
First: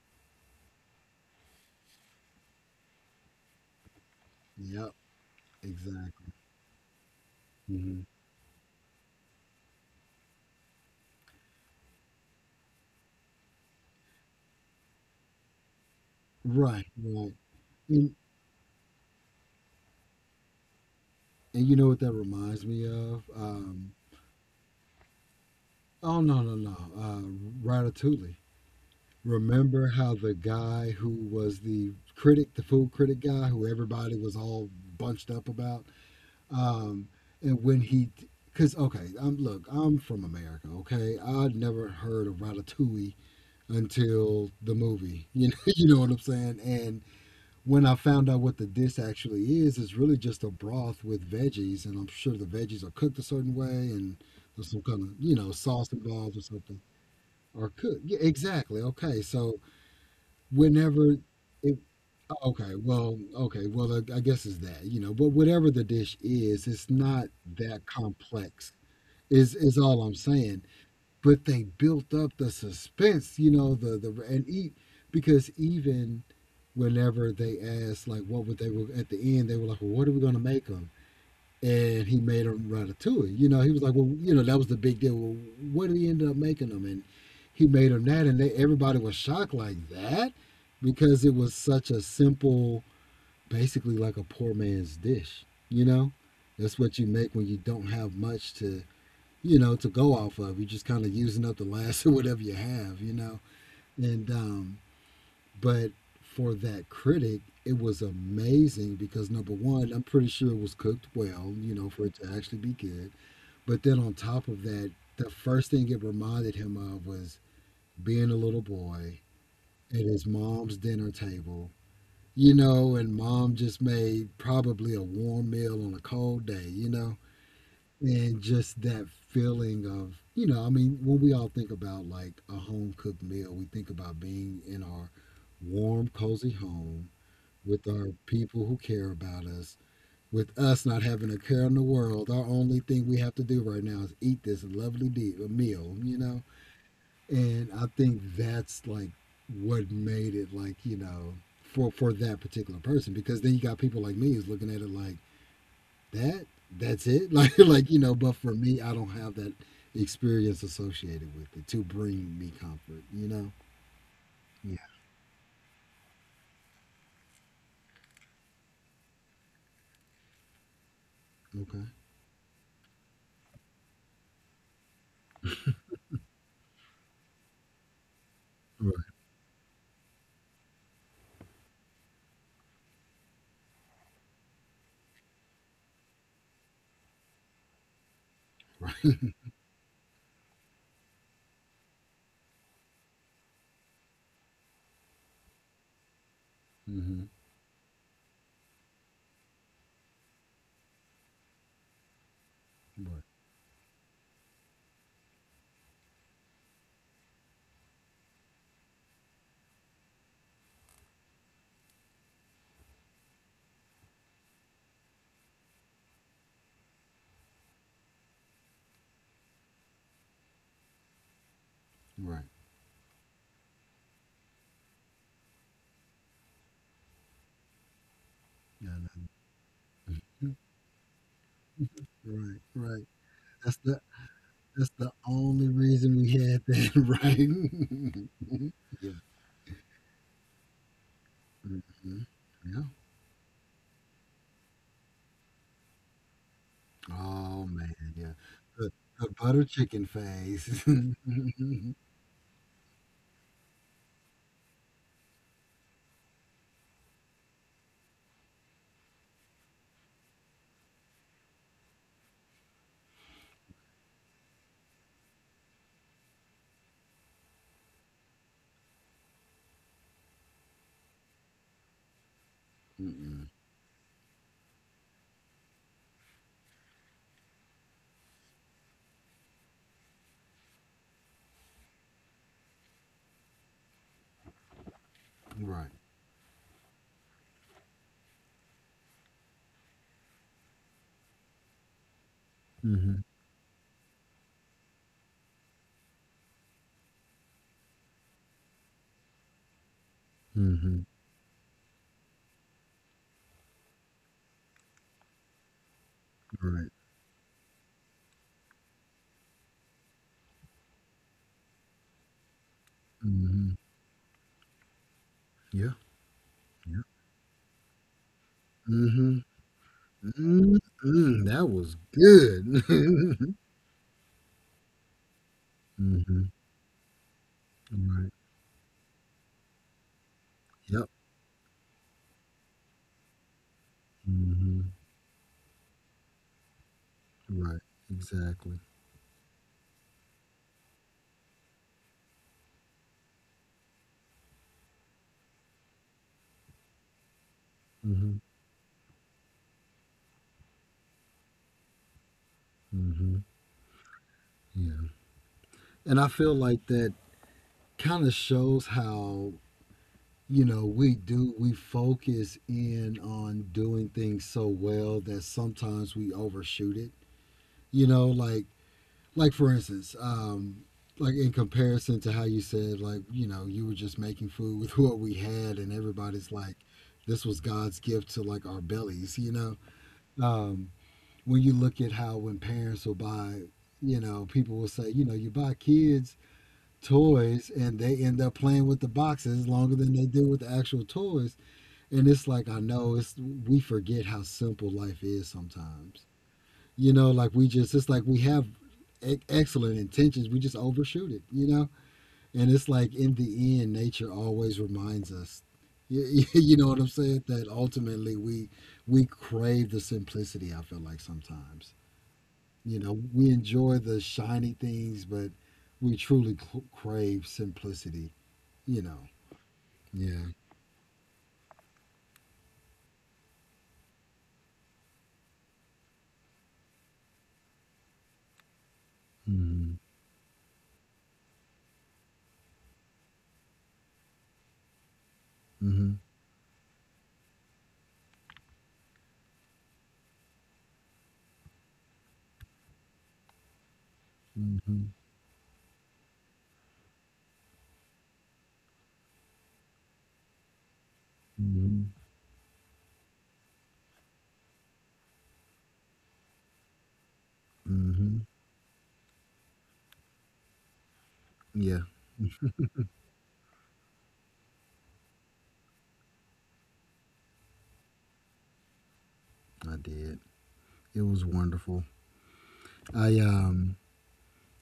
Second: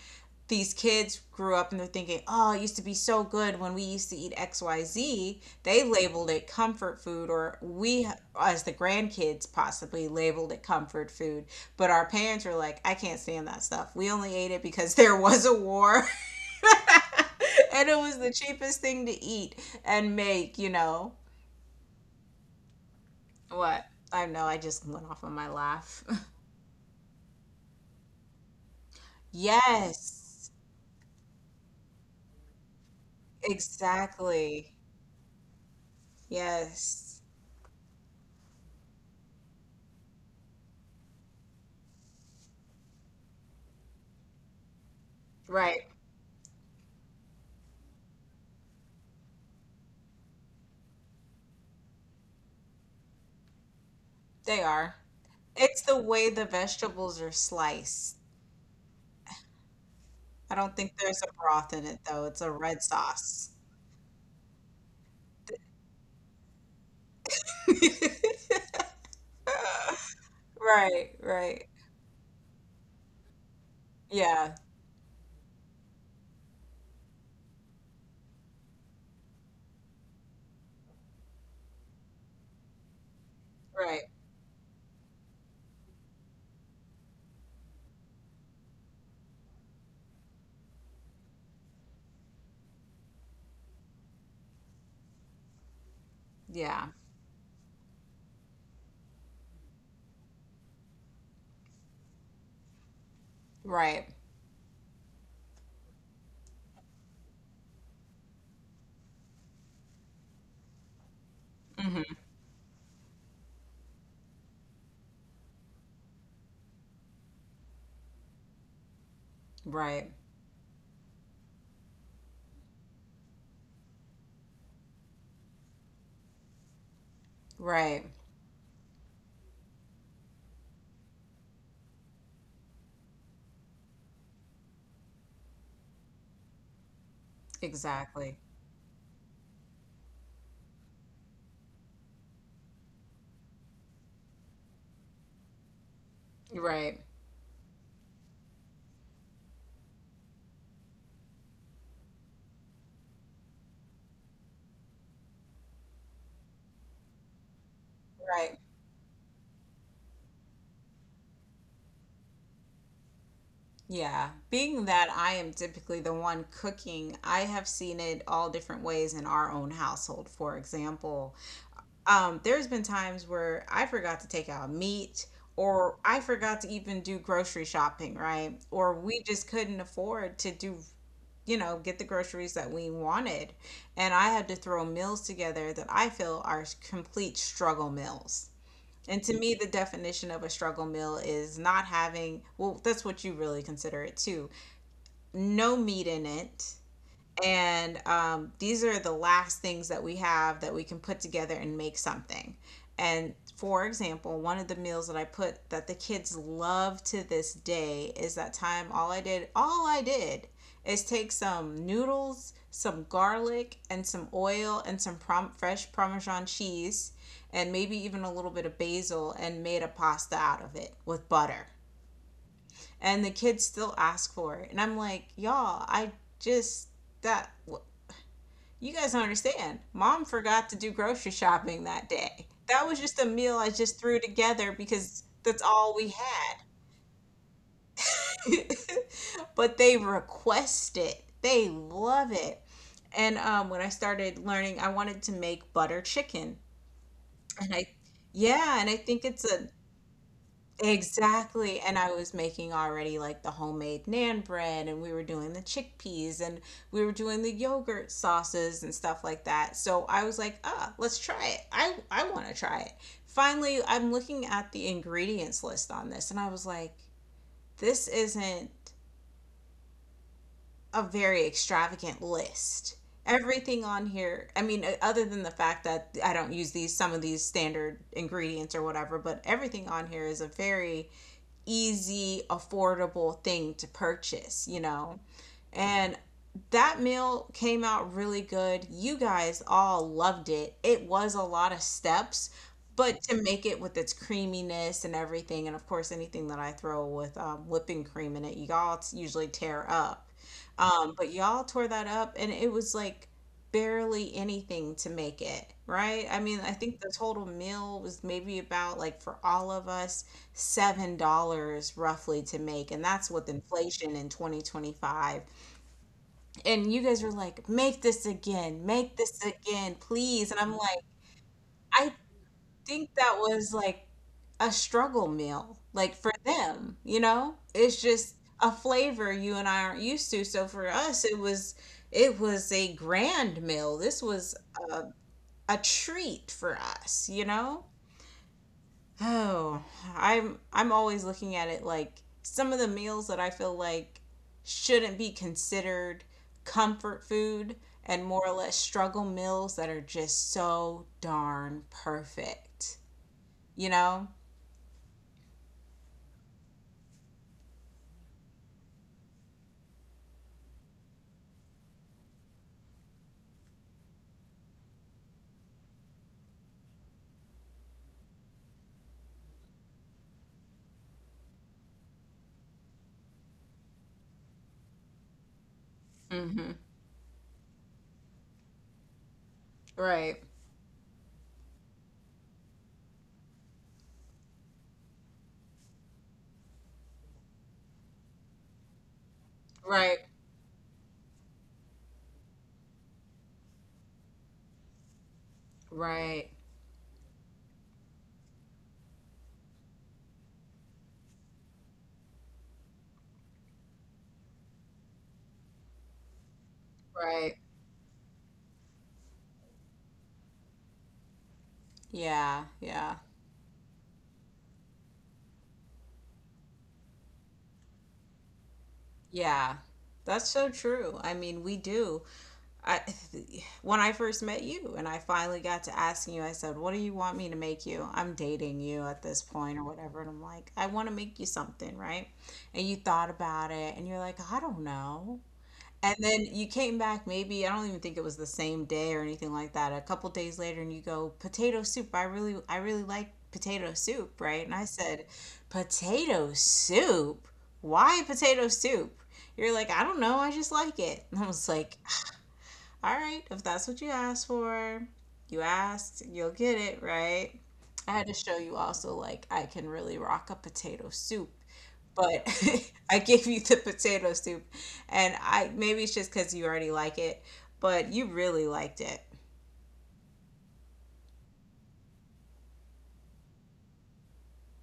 A: these kids grew up and they're thinking, "Oh, it used to be so good when we used to eat
B: yep,
A: XYZ." They labeled
B: exactly.
A: it comfort food, or
B: Hmm.
A: we as the grandkids possibly labeled it comfort food, but our parents were like, "I can't stand that stuff. We only ate it because there was a war."
B: Right, right.
A: And it
B: And,
A: was the cheapest thing to eat and make, you know.
B: and you know what that reminds me of?
A: What? I know, I just went off on my laugh.
B: Oh no no no! Ratatouille. Remember how the
A: Yes,
B: guy who was the critic, the food critic guy, who everybody was all
A: exactly.
B: bunched up about, um,
A: Yes,
B: and when he, because okay, I'm from America, okay, I'd never heard of Ratatouille until the movie, you know,
A: right.
B: and when I found out what the dish actually is, it's really just a broth with veggies, and I'm sure the veggies are cooked a certain way, and
A: They
B: there's some
A: are.
B: kind of
A: It's
B: sauce
A: the way
B: involved or
A: the
B: something
A: vegetables are
B: or could
A: sliced.
B: yeah, exactly, okay, so
A: I don't think
B: whenever
A: there's a broth
B: it
A: in it, though. It's a
B: okay
A: red
B: well
A: sauce.
B: okay well I guess it's that you know but whatever the dish is, it's not that complex is all I'm saying.
A: Right,
B: But they
A: right.
B: built up the suspense, you know, the and
A: Yeah,
B: eat because even whenever they asked like what would they were at the end they were like, well, what are we going to make 'em? And he made a ratatouille. You know, he was like,
A: right.
B: well, you know, that was the big deal. Well, what did he end up making them? And he made them that, and they, everybody was shocked like that, because it was such a simple, basically like a poor man's dish. You know, that's
A: Yeah,
B: what you make when you don't have much to, you know, to go off of. You're just kind of using up the last of whatever you have. You know,
A: right.
B: and but for that critic, it was amazing because number one, I'm pretty sure it was cooked well, you know, for it
A: Hmm.
B: to actually be good. But then on top of that, the first thing it reminded him of was being a little boy at
A: Right,
B: his mom's dinner table, you know, and mom just made probably a warm meal on a cold day, you know,
A: right.
B: and just that feeling of, you know, I mean, when we all think about like a home cooked meal, we think about being in our warm, cozy home with our
A: Exactly.
B: people who care about us, with us not having a care in the world. Our only thing we have to do right now is eat this lovely meal, you know?
A: Right,
B: And I think that's like what made it like, you know, for that particular person, because then you got people like me who's looking at it like that, that's it. Like, you know, but for
A: right.
B: me, I don't have that experience associated with it to bring me comfort, you know?
A: Yeah, being
B: Yeah.
A: that I am typically the one cooking, I have seen it all different ways in our own household. For example,
B: Okay.
A: there's been times where I forgot to take out meat, or I forgot to even do grocery shopping, right? Or
B: Right.
A: we just couldn't afford to do, you know, get the groceries that we wanted. And I had to throw meals together that I feel are complete struggle meals.
B: Right.
A: And to me, the definition of a struggle meal is not having, well, that's what you really consider it too, no meat in it.
B: Hmm.
A: And these are the last things that we have that we can put together and make something.
B: Right.
A: And for example, one of the meals that I put that the kids love to this day is that time all I did is take some noodles, some garlic, and some oil and some fresh Parmesan cheese and maybe even a little bit of basil and made a pasta out of it with butter,
B: Right.
A: and the kids still ask for it, and I'm like, y'all, I just that you
B: Yeah, I
A: guys don't
B: know.
A: understand, mom forgot to do grocery shopping that day.
B: Right,
A: That was
B: right.
A: just a meal I
B: That's
A: just
B: the
A: threw together
B: that's the
A: because that's
B: only
A: all we
B: reason we
A: had.
B: had that, right? Yeah.
A: But they request it, they
B: Mhm.
A: love it.
B: Yeah.
A: And when I started learning, I wanted to make butter chicken,
B: Oh
A: and i
B: man, yeah.
A: yeah and
B: The
A: I think
B: the
A: it's a,
B: butter chicken phase.
A: exactly. And I was making already like the homemade nan bread, and we were doing the chickpeas, and we were doing the yogurt sauces and stuff like that. So I was like, ah, let's try it. I want to try it. Finally, I'm looking at the ingredients list on this, and I was like, this isn't a very extravagant list.
B: Mm-mm.
A: Everything on here, I mean, other than the fact that I don't use these, some of these standard ingredients or whatever, but everything on here is a very easy, affordable thing to purchase, you know?
B: Right.
A: And that meal came out really good. You guys all loved it. It was a lot of steps, but
B: Hmm.
A: to make it with its creaminess and everything, and of course, anything that I throw with whipping cream in it, y'all usually tear up.
B: Hmm.
A: But y'all tore that up, and it was like barely anything to make it, right? I mean, I
B: Right.
A: think the total meal was maybe about like for all of us, $7 roughly to make, and that's with
B: Hmm.
A: inflation in 2025,
B: Yeah.
A: and
B: Yeah.
A: you guys were like, make
B: Hmm.
A: this again, please. And I'm like,
B: Mm-hmm. That was
A: I
B: good.
A: think that was like a struggle meal, like for
B: Hmm.
A: them, you know? It's
B: Right.
A: just a flavor you and I aren't used to. So for
B: Yep.
A: us, it was, it was a grand meal. This was
B: Hmm.
A: a, a treat for us, you
B: Right.
A: know?
B: Exactly.
A: Oh, I'm always looking at it like some of the meals that I feel like shouldn't be considered comfort food, and
B: Hmm.
A: more or less struggle meals that are just so darn perfect.
B: Hmm.
A: You know?
B: Yeah. And I feel like that kind of shows how, we do, we focus in on doing things so well that sometimes we overshoot it, you know, like for instance, like in comparison to how you said, like, you know, you were just making food with what we had, and everybody's
A: Mm-hmm.
B: like, this was God's gift to like our bellies, you know.
A: Right.
B: um when you look at how when parents will buy, you know, people will say, you know, you buy kids toys and they end up playing with the boxes longer than
A: Right.
B: they do with the actual toys. And it's like, I know, it's we forget how simple life is sometimes.
A: Right.
B: You know, like, we just, it's like we have excellent intentions, we just overshoot it, you know. And it's like, in the end, nature always reminds us, you, you know what I'm saying,
A: Right.
B: that ultimately we crave the simplicity, I feel like sometimes,
A: Yeah,
B: you
A: yeah,
B: know. We enjoy the shiny things, but we truly crave simplicity, you know.
A: yeah.
B: Yeah.
A: That's so true. I mean, we do. I, when I first met you and I finally got to asking you, I said, what do you want me to make you? I'm dating you at this point or
B: Mm-hmm.
A: whatever. And I'm like, I want to make you something, right? And you thought about it and you're like, I don't know.
B: Mm-hmm.
A: And then you came back, maybe, I don't even think it was the same day or anything like that. A couple days later, and you go, potato soup. I really like potato soup, right? And I
B: Mm-hmm.
A: said, potato soup? Why potato soup? You're like, I don't know. I just like it. And I was like,
B: Mm-hmm.
A: all right, if that's what you asked for, you asked, you'll get it, right? I had to
B: Mm-hmm.
A: show you also, like, I can really rock a potato soup.
B: Yeah,
A: But I gave you the potato soup, and I maybe it's just because you already like it, but you really liked it.
B: I did. It was wonderful. I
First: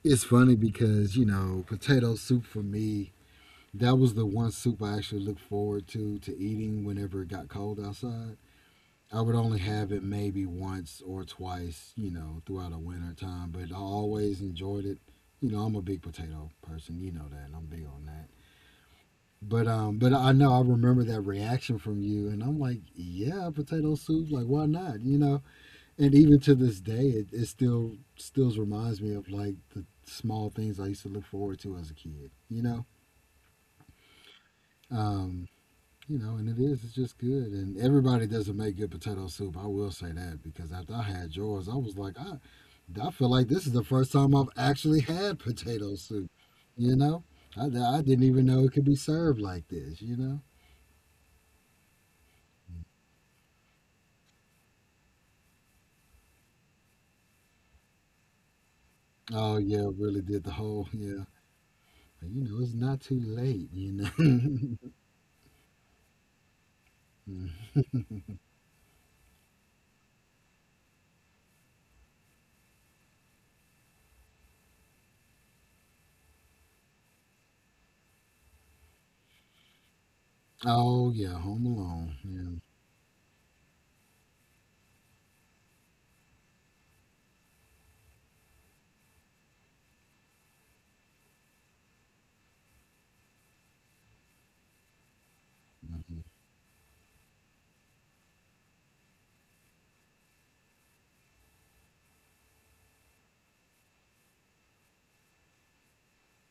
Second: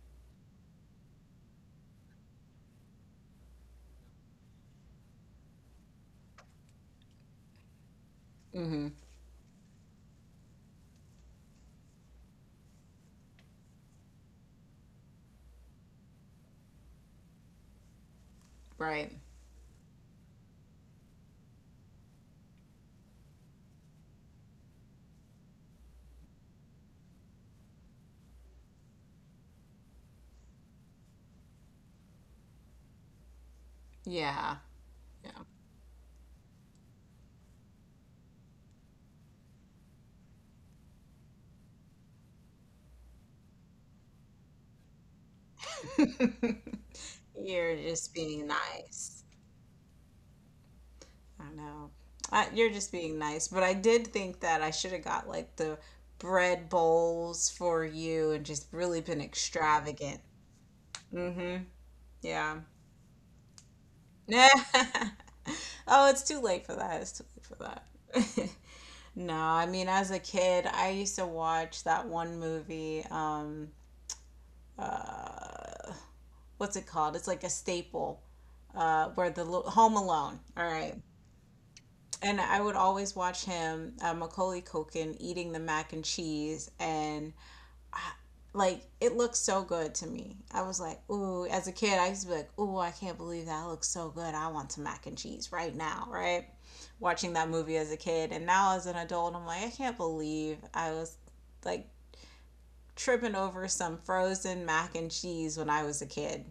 B: It's funny because, you know, potato soup for me, that was the one soup I actually looked forward to eating whenever it got cold outside.
A: Hmm.
B: I would only have it maybe once or twice, you know, throughout the winter time, but I always enjoyed it. You know, I'm a big potato person, you know that, and I'm big on that.
A: Right.
B: But I know I remember that reaction from you, and I'm like, yeah, potato soup. Like, why not? You know. And even to this day, it still reminds me of like the small things I used to look forward to as a kid. You know.
A: Yeah. Yeah.
B: Um, you know, and it is. It's just good. And everybody doesn't make good potato soup. I will say that because after I had yours, I was like, I feel like this is the first time I've actually had potato soup. You know,
A: You're
B: I
A: just
B: didn't even
A: being
B: know it could be
A: nice.
B: served like this. You know.
A: I don't know. I, you're just being nice, but I did think that I should have got like the bread bowls for you and just really been
B: Oh yeah, really
A: extravagant.
B: did the whole yeah.
A: Mm-hmm.
B: But, you
A: Yeah.
B: know, it's not too late. You know.
A: Oh, it's too late for that. It's too late
B: Mm.
A: for that. No, I mean, as a kid, I used to watch that one movie. What's it called? It's like a staple. Where the Home Alone. All right.
B: Oh yeah, Home
A: And I
B: Alone.
A: would always watch him, Macaulay Culkin, eating the mac and cheese, and like it looks so good to me. I was like, ooh, as a kid, I used to be like, ooh, I can't believe that looks so good. I want some mac and cheese right
B: Yeah,
A: now,
B: mhm.
A: right? Watching that movie as a kid, and now as an adult, I'm like, I can't believe I was like tripping over some frozen mac and cheese when I was a kid.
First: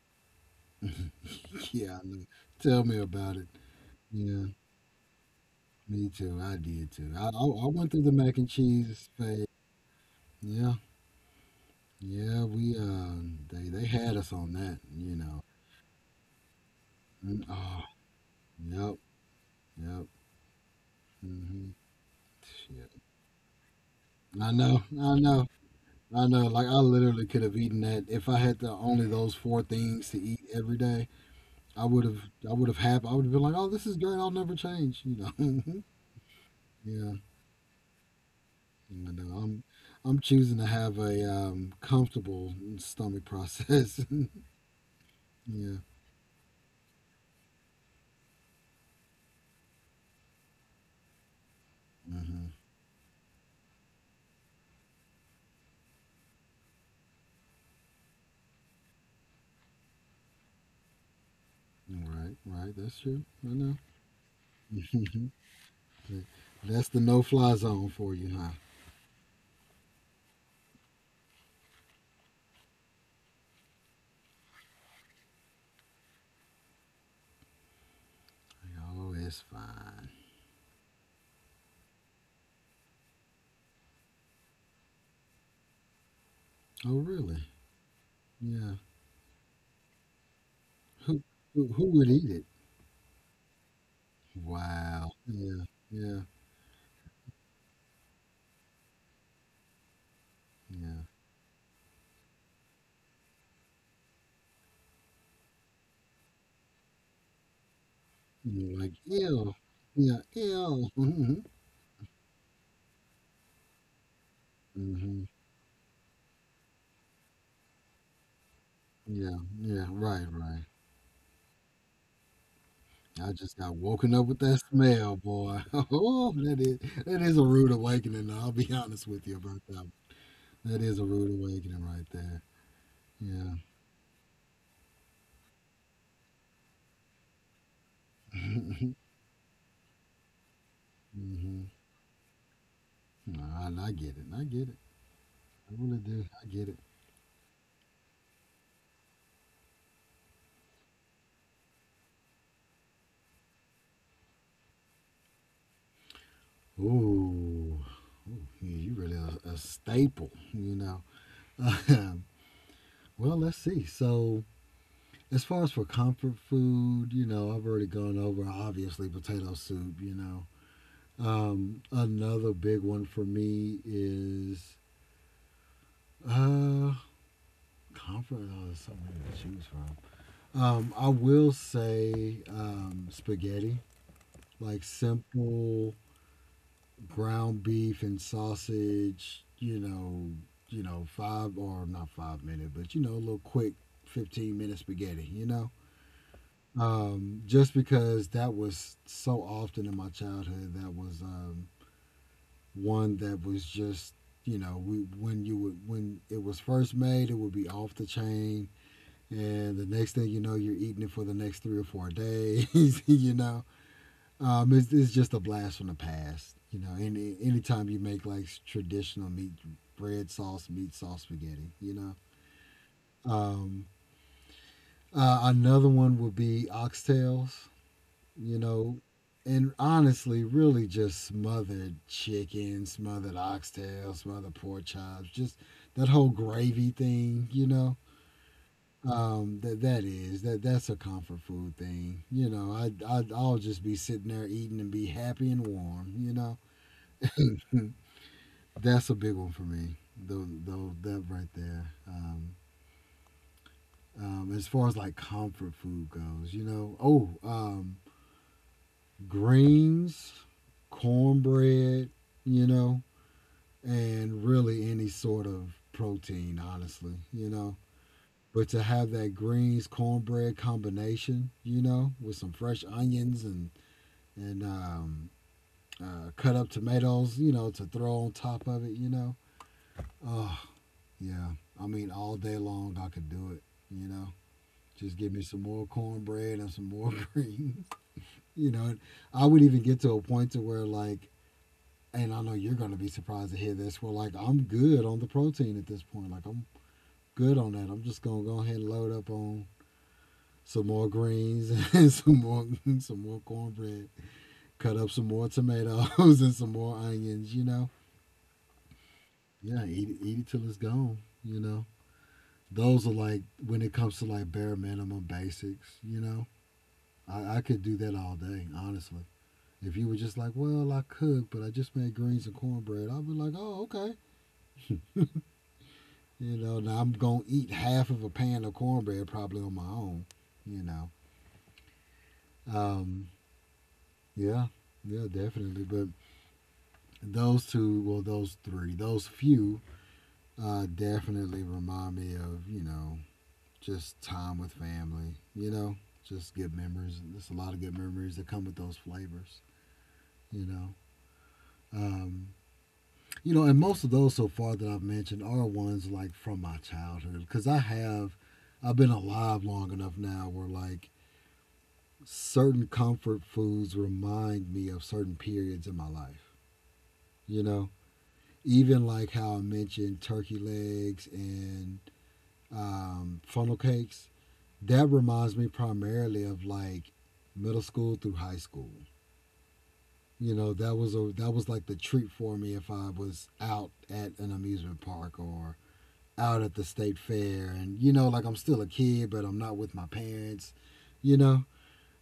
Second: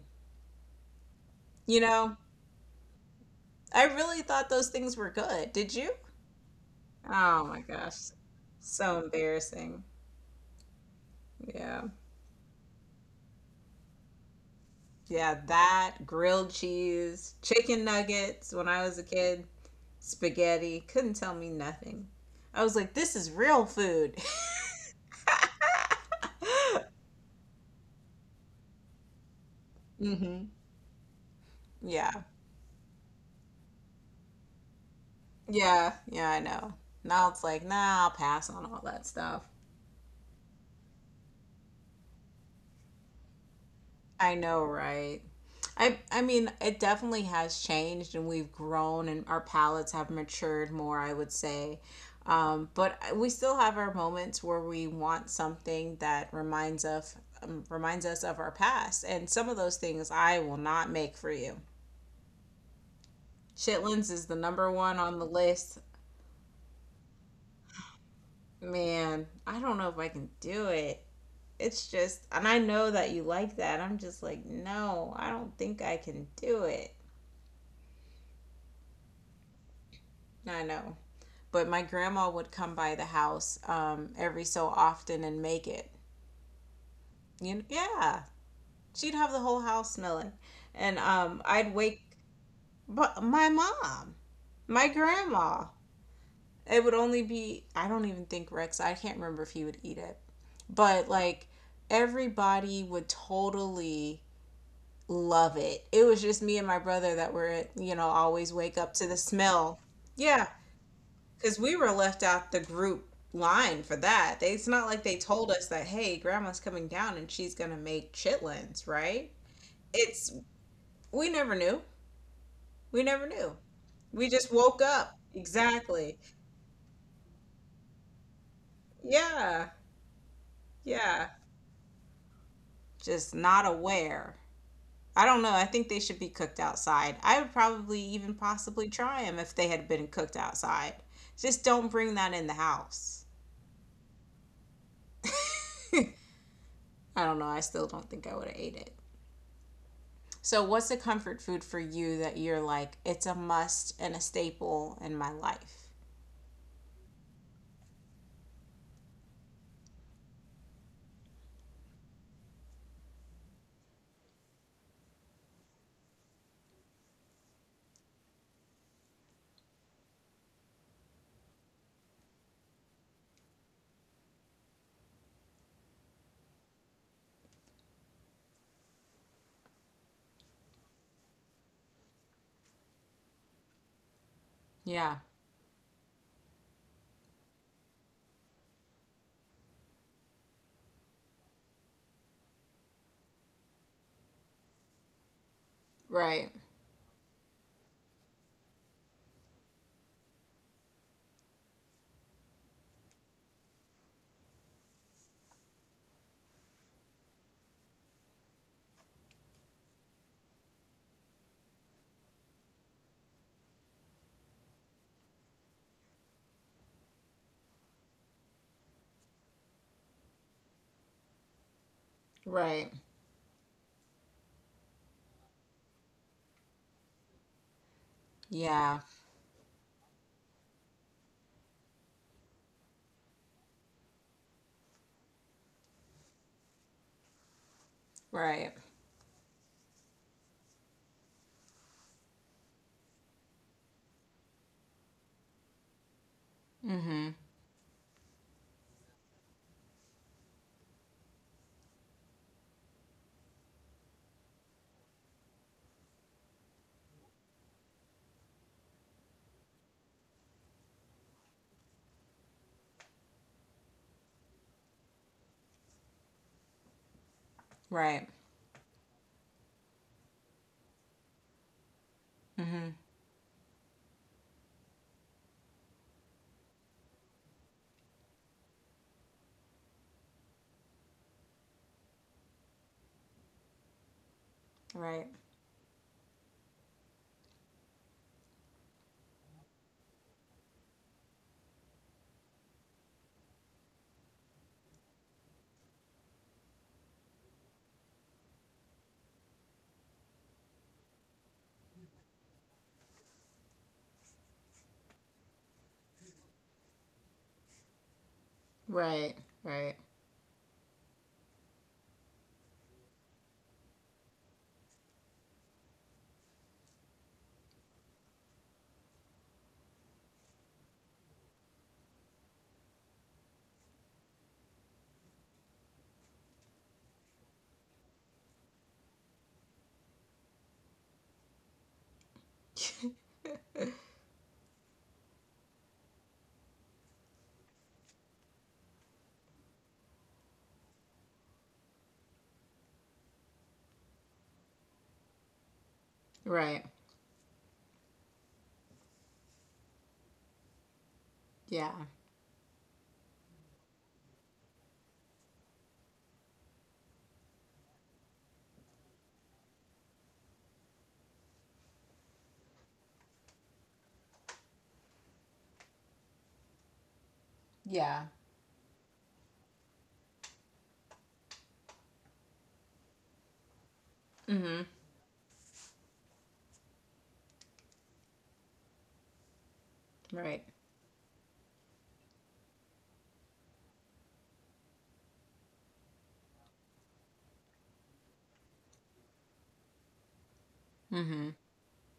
A: You
B: yeah. I
A: know,
B: know. Tell me about it.
A: I really
B: Yeah,
A: thought those things were good. Did you?
B: me too. I did too.
A: Oh my
B: I went through
A: gosh,
B: the mac and
A: so
B: cheese phase.
A: embarrassing.
B: Yeah,
A: Yeah.
B: yeah. We they had us on that. You
A: Yeah,
B: know.
A: that grilled cheese,
B: Mm. Oh,
A: chicken nuggets when I was
B: yep,
A: a kid.
B: yep.
A: Spaghetti. Couldn't tell me
B: Hmm.
A: nothing. I was
B: Shit.
A: like, this is real food.
B: I know, I know, I know. Like I literally could have eaten that if I had to only those four things to eat
A: Mm-hmm.
B: every day. I would
A: Yeah.
B: have, I would have been like, oh, this is great. I'll never change. You know,
A: Yeah. Yeah, I know.
B: yeah.
A: Now it's like, nah, I'll pass on all that
B: I know.
A: stuff.
B: I'm choosing to have a comfortable stomach process.
A: I know, right?
B: Yeah.
A: I mean, it definitely has changed and we've grown and our palates have matured more, I would say.
B: Hmm.
A: But we still have our moments where we want something that reminds of reminds us of our past. And some of those things I will not make for you.
B: Right. Right. That's true. I know.
A: Chitlins is the number one on the list.
B: That's the no-fly zone for you, huh?
A: Man, I don't know if I can do it. It's just, and I know that you like that. I'm just like, no, I don't think I can do it.
B: Oh, it's fine.
A: I know. But my grandma would come by the house every so often and make it.
B: Oh, really?
A: You know, yeah,
B: Yeah.
A: she'd have the whole house smelling. And
B: Who,
A: I'd
B: who
A: wake
B: would eat it?
A: but my mom, my
B: Wow.
A: grandma,
B: Yeah. Yeah.
A: it would only be, I don't even think Rex. I can't remember if he would eat it, but
B: Yeah.
A: like everybody would totally love it. It was just me and my brother that were, you know, always
B: You
A: wake
B: know,
A: up
B: like
A: to the
B: ew.
A: smell.
B: Yeah.
A: Yeah,
B: Ew.
A: because we were left out the group line for that. They, it's not like they
B: Hmm.
A: told us that, hey, grandma's coming down and she's gonna make chitlins, right?
B: Yeah, yeah, right,
A: It's
B: right.
A: we never knew. We never
B: I
A: knew.
B: just got woken
A: We
B: up with
A: just
B: that
A: woke up.
B: smell, boy.
A: Exactly.
B: Oh, that is a rude awakening. I'll be honest with you about
A: Yeah.
B: that. That is a
A: Yeah.
B: rude awakening right there.
A: Just
B: Yeah.
A: not aware. I don't know. I think they should be cooked outside. I would probably even possibly try them if they had been cooked outside.
B: Hmm.
A: Just don't bring that in the house.
B: I get it. I get it. I really do. I get it.
A: I don't know. I still don't think I would have ate it. So, what's a comfort food for you that you're like, it's a must and a staple in my life?
B: Ooh. Ooh you you really a staple, you know. Well, let's see. So, as far as for comfort food, you know, I've already gone over obviously potato soup, you know. Another big one for me is uh, conference. Oh, there's so to choose from. I will say spaghetti, like
A: Yeah.
B: simple ground beef and sausage. You know, five or not 5 minute, but you know, a little quick 15 minute spaghetti. You know,
A: Right.
B: just because that was so often in my childhood. That was one that was just, you know, we when you would when it was first made it would be off the chain, and the next thing you know you're eating it for the next 3 or 4 days you know. It's just a blast from the past, you know, anytime you make like traditional meat bread sauce meat sauce spaghetti, you know.
A: Right.
B: um, Another one would be oxtails, you know,
A: Yeah.
B: and honestly, really just smothered chicken, smothered oxtail, smothered pork chops, just that whole gravy thing, you know.
A: Right.
B: That that is that that's a comfort food thing, you know. I'll just be sitting there eating and be happy and warm, you know.
A: Mm-hmm.
B: That's a big one for me. Though that right there. As far as like comfort food goes, you know. Oh, greens, cornbread, you know, and really any sort of protein, honestly, you know.
A: Right.
B: But to have that greens cornbread combination, you know, with some fresh
A: Mm-hmm.
B: onions and cut up tomatoes, you know, to throw on top of it, you know. Oh yeah, I mean all day long I could do it, you know. Just
A: Right.
B: give me some more cornbread and some more greens, you know. And I would even get to a point to where like, and I know you're gonna be surprised to hear this, where like I'm good on the protein at this point. Like I'm good on that. I'm just gonna go ahead and load up on some more greens and some more cornbread. Cut up some more tomatoes and some more onions. You know,
A: Right.
B: yeah,
A: Right.
B: eat it till it's gone. You know, those are like when it comes to like bare minimum basics. You know, I could do that all day, honestly. If you were just like, well, I cook, but I just made greens and cornbread, I'd be like, oh, okay. Now I'm gonna eat half of a pan of cornbread probably on my own. You know, um, Yeah, yeah, definitely. But those two, well, those three, those few definitely remind me of just time with family. You know, just good
A: Right.
B: memories. There's a lot of good memories that come with those flavors. You know,
A: Yeah.
B: um, and most of those so far that I've mentioned are ones like from my childhood because I've been alive long enough now where like certain comfort foods remind me of certain periods in my life. You know,
A: Yeah.
B: even like how I mentioned turkey legs and funnel cakes,
A: Mm-hmm.
B: that reminds me primarily of like middle school through high school. You
A: Right.
B: know, that was like the treat for me if I was out at an amusement park or out at the state fair, and like I'm still a kid but I'm not with my parents, you
A: Mm-hmm.
B: know,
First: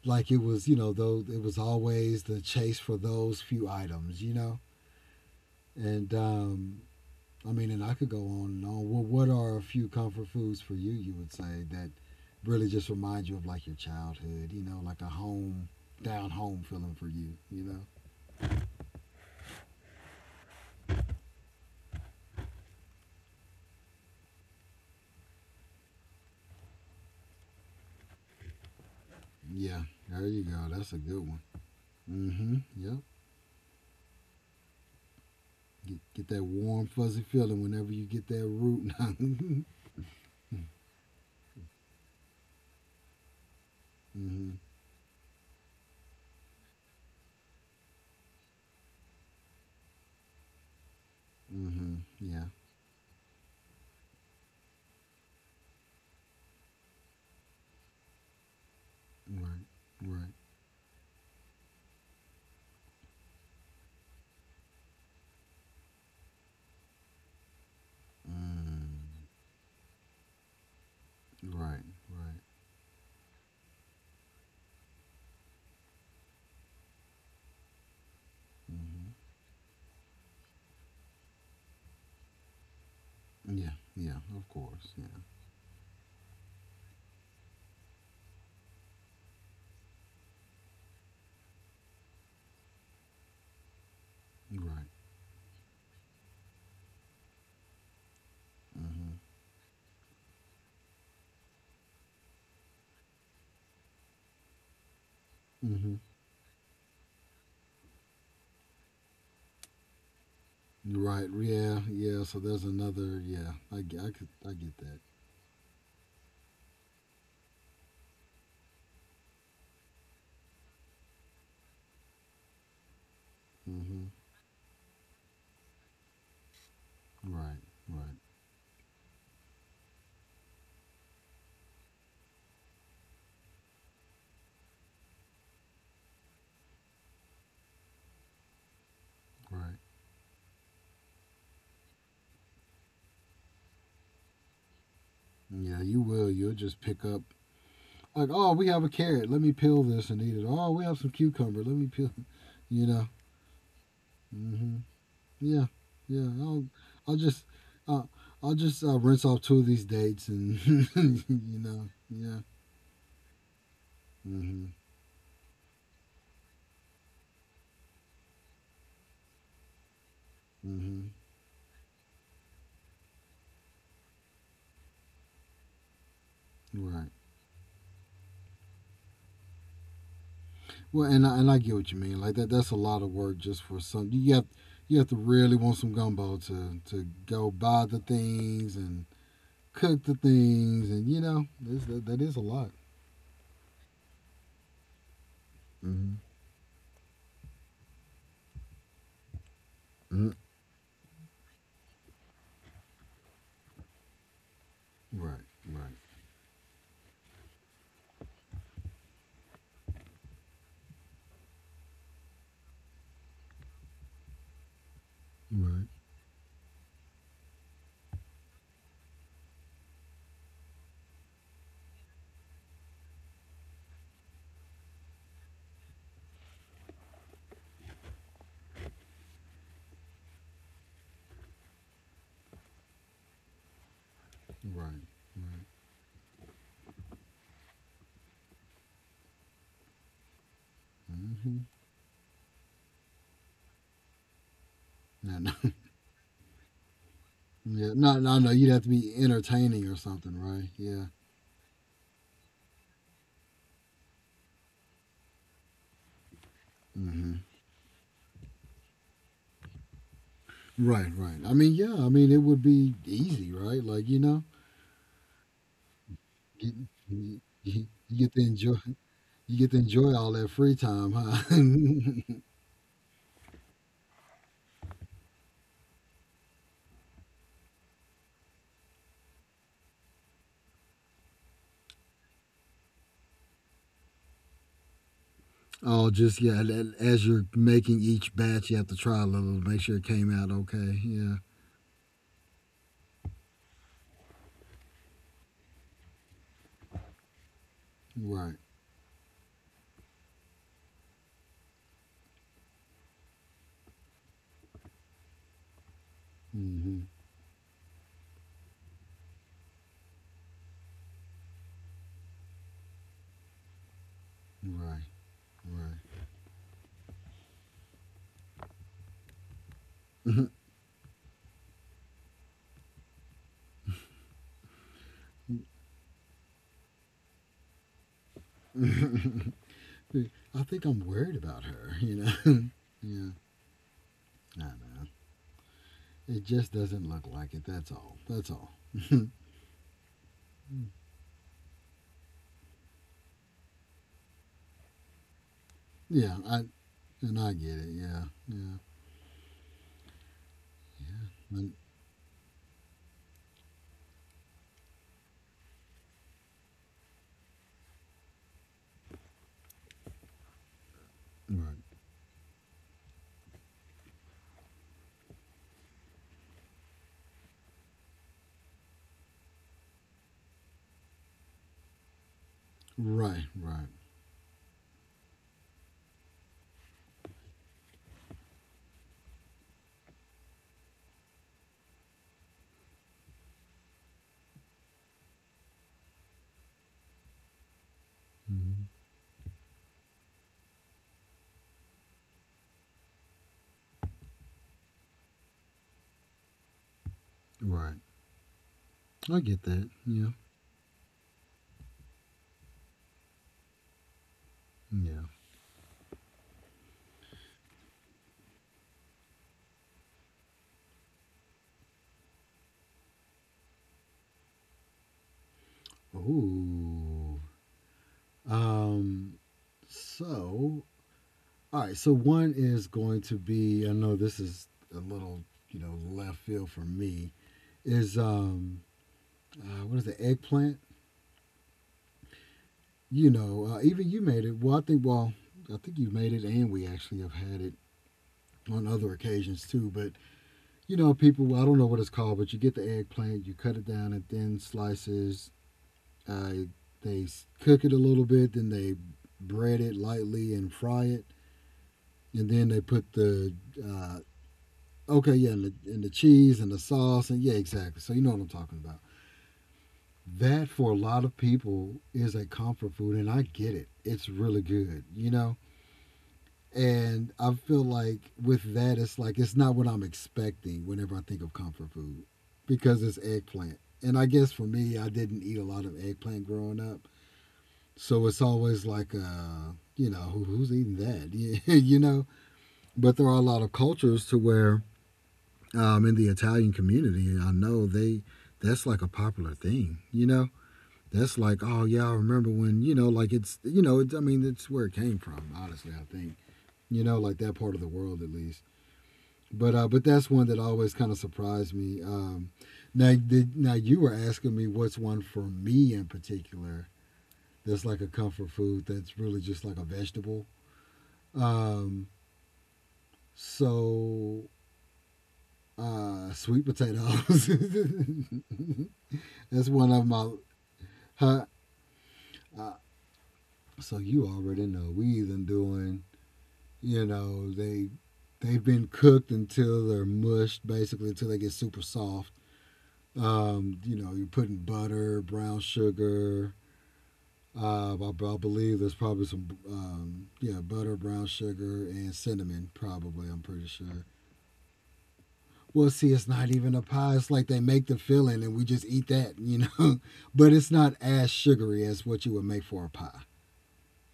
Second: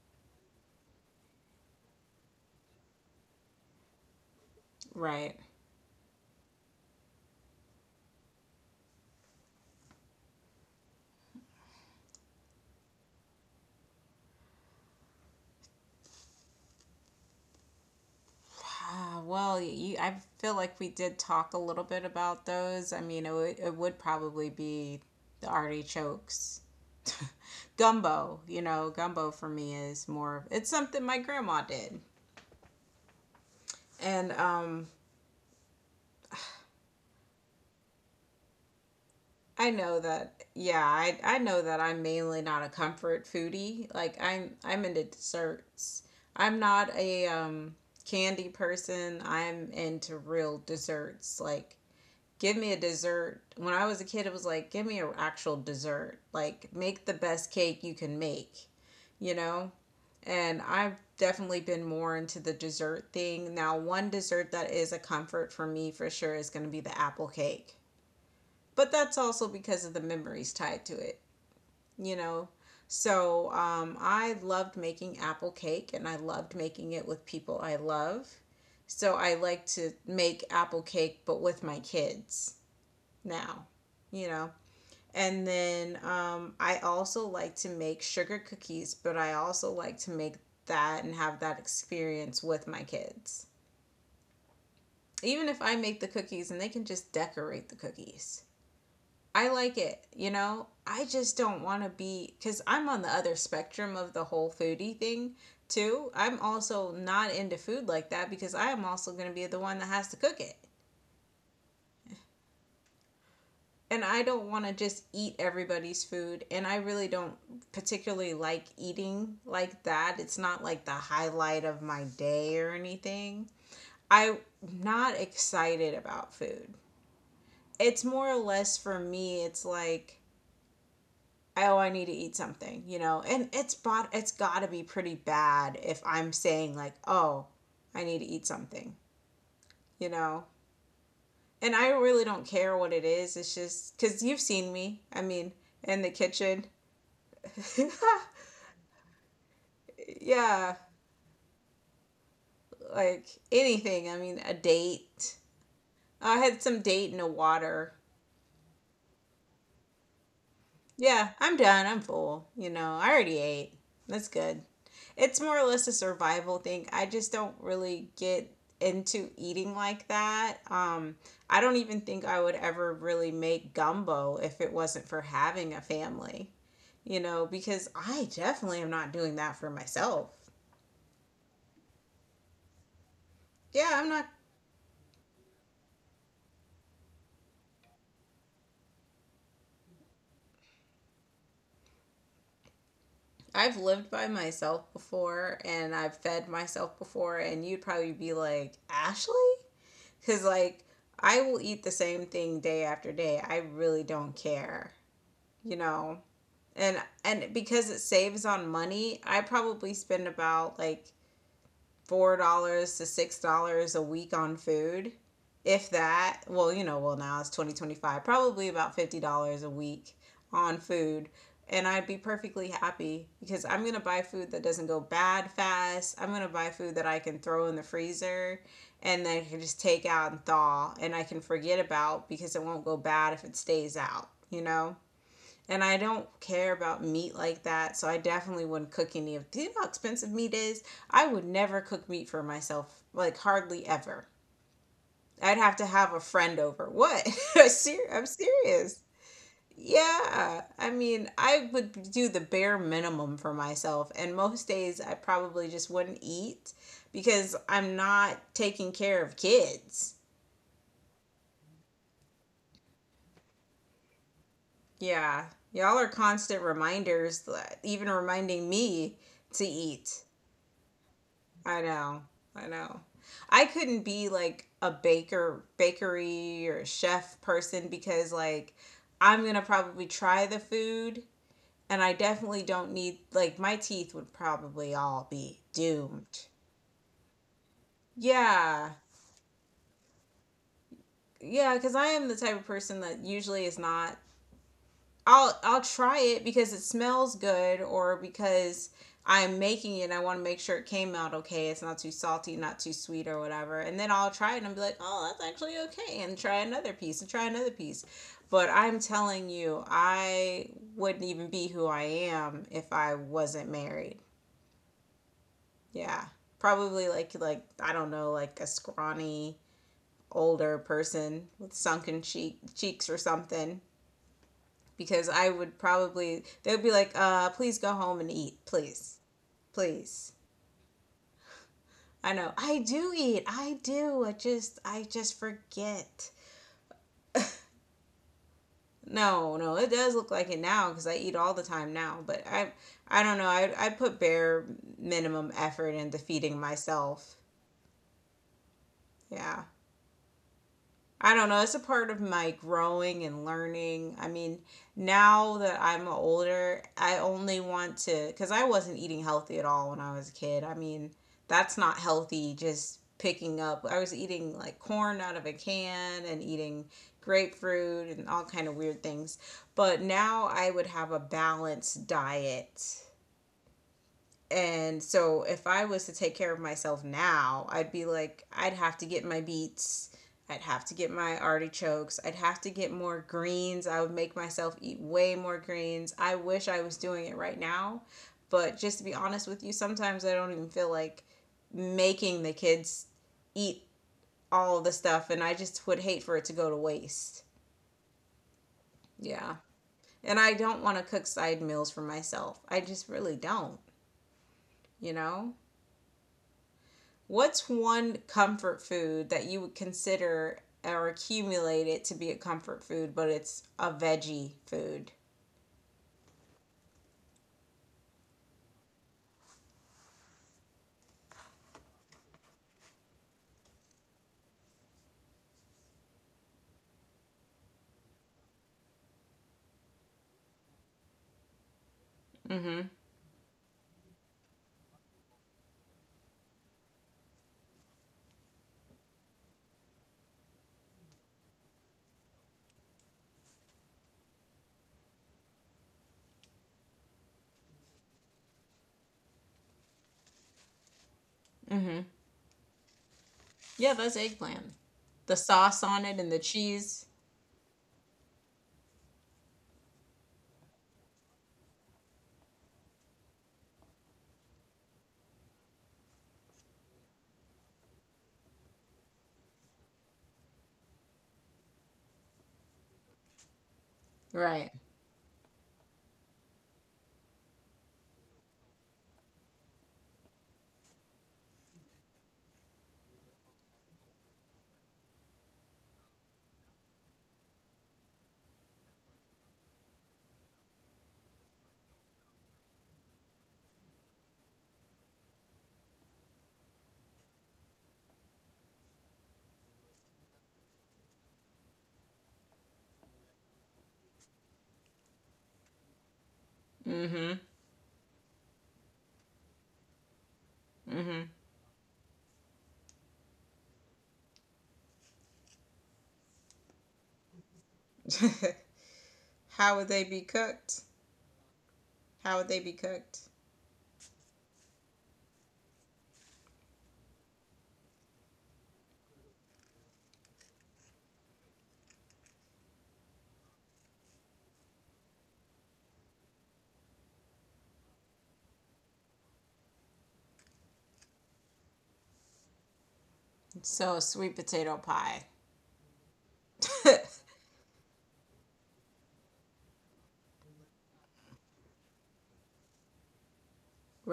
B: like it was, you know, though it was always the chase for those few items, you know.
A: Right.
B: And I mean, and I could go on and on. Well, what are a few comfort foods for you? You would say that really just remind you of like your childhood. You know, like a home, down home feeling for you. You know.
A: Ah, well, you, I feel like we did talk a little bit about those. I mean, it would probably be the artichokes. Gumbo, you know, gumbo for me
B: Yeah,
A: is
B: there
A: more
B: you
A: of,
B: go.
A: it's
B: That's a
A: something my
B: good one.
A: grandma did.
B: Mm-hmm. Yep.
A: And
B: Get that warm, fuzzy feeling whenever you get that root. Mm-hmm.
A: I know that, yeah, I know that I'm mainly not a comfort foodie. Like I'm into desserts. I'm not a candy person. I'm into real desserts, like
B: Mm-hmm. Yeah.
A: give me a dessert. When I was a kid, it was like, give me an actual dessert. Like, make the best cake you can make, you
B: Right.
A: know?
B: Right.
A: And I've definitely been more into the dessert thing. Now, one dessert that is a comfort for me for sure is going to be the apple cake. But that's
B: Mm.
A: also because of the memories tied to it,
B: Right.
A: you
B: Right.
A: know? So, I loved making apple cake and I loved making it with people I love.
B: Mm-hmm.
A: So, I like to make apple cake, but with my kids now,
B: Yeah. Yeah.
A: you
B: Of
A: know.
B: course. Yeah.
A: And then I also like to make sugar cookies, but I also like to make that and have that experience with my kids.
B: Right.
A: Even if I make the cookies and they can just decorate the cookies.
B: Mm-hmm.
A: I like it? I just don't want to be, because I'm on the other spectrum of the whole foodie thing
B: Mm-hmm.
A: too. I'm also not into food like that because I am also going to be the one that has to cook it.
B: Right. Yeah. Yeah. So there's another. Yeah.
A: And
B: I
A: I
B: could.
A: don't
B: I
A: want to
B: get that.
A: just eat everybody's food. And I really don't particularly like eating like that. It's not like the highlight of my day or anything.
B: Hmm.
A: I'm not excited about food.
B: Right.
A: It's
B: Right.
A: more or less for me, it's like, oh, I need to eat something? And it's got to be pretty bad if I'm saying, like, oh, I need to eat something,
B: Right.
A: you know? And I really don't care what it is. It's just because you've seen me. I mean,
B: Yeah.
A: in
B: You
A: the
B: will. You'll
A: kitchen
B: just pick up. Like, oh, we have a carrot. Let me peel this and eat it. Oh,
A: yeah,
B: we have some cucumber. Let me peel. You know.
A: like anything. I mean, a
B: Hmm.
A: date.
B: Yeah. Yeah.
A: I had
B: I'll.
A: some date
B: I'll
A: in the
B: just.
A: water.
B: Uh, I'll just rinse off two of these dates and.
A: Yeah, I'm
B: You
A: done.
B: know.
A: I'm
B: Yeah.
A: full. You know, I already ate. That's
B: Hmm.
A: good. It's more or less a survival thing. I just don't really get into eating like that.
B: Hmm.
A: I don't even think I would ever really make gumbo if it wasn't for having a family,
B: Right.
A: you know, because I definitely am not doing that for myself.
B: Well, and I get what you mean. Like that's a lot of work just for
A: Yeah, I'm
B: some.
A: not.
B: You have to really want some gumbo to go buy the things and cook the things, and you know, that is a lot.
A: I've lived by myself before and I've
B: Mm-hmm.
A: fed myself before, and you'd probably be like, Ashley?
B: Mm-hmm.
A: Because, like, I will eat the same thing day after day. I really don't care,
B: Right,
A: you
B: right.
A: know? And, and because it saves on money, I probably spend about like $4 to $6 a week on food
B: Right,
A: if that. Well, you know, well, now it's 2025, probably about $50 a week on food, and I'd be perfectly happy because I'm going to buy food that doesn't go bad fast. I'm going to buy food that I can throw in the freezer, and then I can just take out and thaw, and I can forget about because it won't go bad if it stays out, you
B: right,
A: know.
B: right.
A: And I don't care about meat like that, so I definitely wouldn't cook any of. Do you know how expensive meat is? I would
B: Mm-hmm.
A: never cook meat for myself, like hardly ever.
B: No, no.
A: I'd have to have a friend over. What?
B: Yeah, no,
A: I'm
B: no, no. You'd have to
A: serious.
B: be entertaining or something,
A: Yeah,
B: right?
A: I
B: Yeah.
A: mean, I would do the bare minimum for myself, and most days I probably just wouldn't eat
B: Mm-hmm.
A: because I'm not taking care of kids.
B: Right, right. I mean, yeah. I mean, it would be easy, right? Like you know,
A: Yeah, y'all are constant reminders, that- even
B: you get to
A: reminding
B: enjoy.
A: me
B: You
A: to
B: get to enjoy
A: eat.
B: all that free time, huh?
A: I know. I know. I couldn't be like a baker, bakery or chef person because like I'm going to probably try the food and I definitely don't need like my teeth would probably all be
B: Oh, just
A: doomed.
B: yeah. As you're making each batch, you have
A: Yeah.
B: to try a little to make sure it came out okay. Yeah.
A: Yeah, cuz I am the type of person that usually is not I'll try it because it smells good or
B: Right.
A: because I'm making it and I want to make sure it came out okay. It's not too salty, not too sweet or whatever. And then I'll try it and be like, "Oh, that's actually okay." And try another
B: Mm-hmm.
A: piece and try another piece. But I'm telling you, I wouldn't even be who I am if I wasn't married.
B: Right. Right.
A: Yeah. Probably like I don't know, like a scrawny older person with sunken cheeks or something because I would probably they'd be like, please go home and eat, please, please.
B: I think I'm worried about her. You
A: I know
B: know.
A: I do
B: Yeah.
A: eat, I do.
B: I
A: I
B: know.
A: just forget.
B: It just doesn't look like it. That's all. That's all.
A: No, no, it does look like it now because I eat all the time now. But I don't know. I put bare minimum effort into
B: Yeah.
A: feeding
B: I
A: myself.
B: And I get it. Yeah. Yeah.
A: Yeah. I don't know.
B: And-
A: It's a part of my growing and learning. I mean, now that I'm older, I only want to, because I wasn't eating healthy at all when I was a kid. I mean, that's not
B: right.
A: healthy, just picking up. I was eating like corn out of a can and eating grapefruit and all kind of weird things. But now I would have a balanced diet,
B: Right. Right.
A: and so if I was to take care of myself now, I'd be like, I'd have to get my beets. I'd have to get my artichokes. I'd have to get more greens. I would make myself eat way more greens. I wish I was doing it right now. But
B: Hmm.
A: just to be honest with you, sometimes I don't even feel like making the kids eat all the stuff. And I just would hate for it to go to waste.
B: Right. I
A: Yeah.
B: get that. Yeah.
A: And I don't want to cook side meals for myself. I just really don't, you
B: Yeah.
A: know? What's one comfort food that you would consider or accumulate it to be a comfort food, but it's a veggie food?
B: Oh. Um, so, all right. So one is going to be. I know this is a little, you know, left field for me. Is What is the eggplant?
A: Mm-hmm.
B: You know, even you made it. Well, I think. Well, I think you made it, and we actually have had it on other occasions too. But you know, people. Well, I don't know what it's called, but you get the eggplant, you cut it down in thin slices. Uh, they cook it a little bit, then they bread it lightly and fry it, and then they put the
A: Yeah, that's
B: uh,
A: eggplant.
B: okay,
A: The
B: yeah, and
A: sauce on
B: and the
A: it and the
B: cheese and the
A: cheese.
B: sauce and yeah, exactly. So you know what I'm talking about. That for a lot of people is a comfort food, and I get it. It's really good, you know. And I feel like with that, it's like it's not what I'm expecting whenever I think of comfort food because it's eggplant. And I guess for
A: Right.
B: me, I didn't eat a lot of eggplant growing up, so it's always like you know, who's eating that. You know. But there are a lot of cultures to where in the Italian community. I know they that's like a popular thing, you know. That's like, oh yeah, I remember when you know, like it's you know, it's, I mean, it's where it came from. Honestly, I think you know, like that part of the world at least. But that's one that always kind of surprised me. Now now you were asking me what's one for me in particular.
A: Mm-hmm.
B: That's like a comfort food. That's really just like a vegetable. Um, so Sweet potatoes. That's
A: How would
B: one of
A: they be
B: my—
A: cooked?
B: Huh?
A: How would they
B: Uh,
A: be cooked?
B: you already know we even doing. They they've been cooked until they're mushed, basically until they get super soft. You know you're putting butter, brown sugar. I believe there's probably some yeah, butter, brown sugar, and cinnamon. Probably. I'm pretty
A: So
B: sure.
A: sweet potato pie.
B: Well, see, it's not even a pie. It's like they make the filling and we just eat that, you know. But it's not as sugary as what you would make for a pie.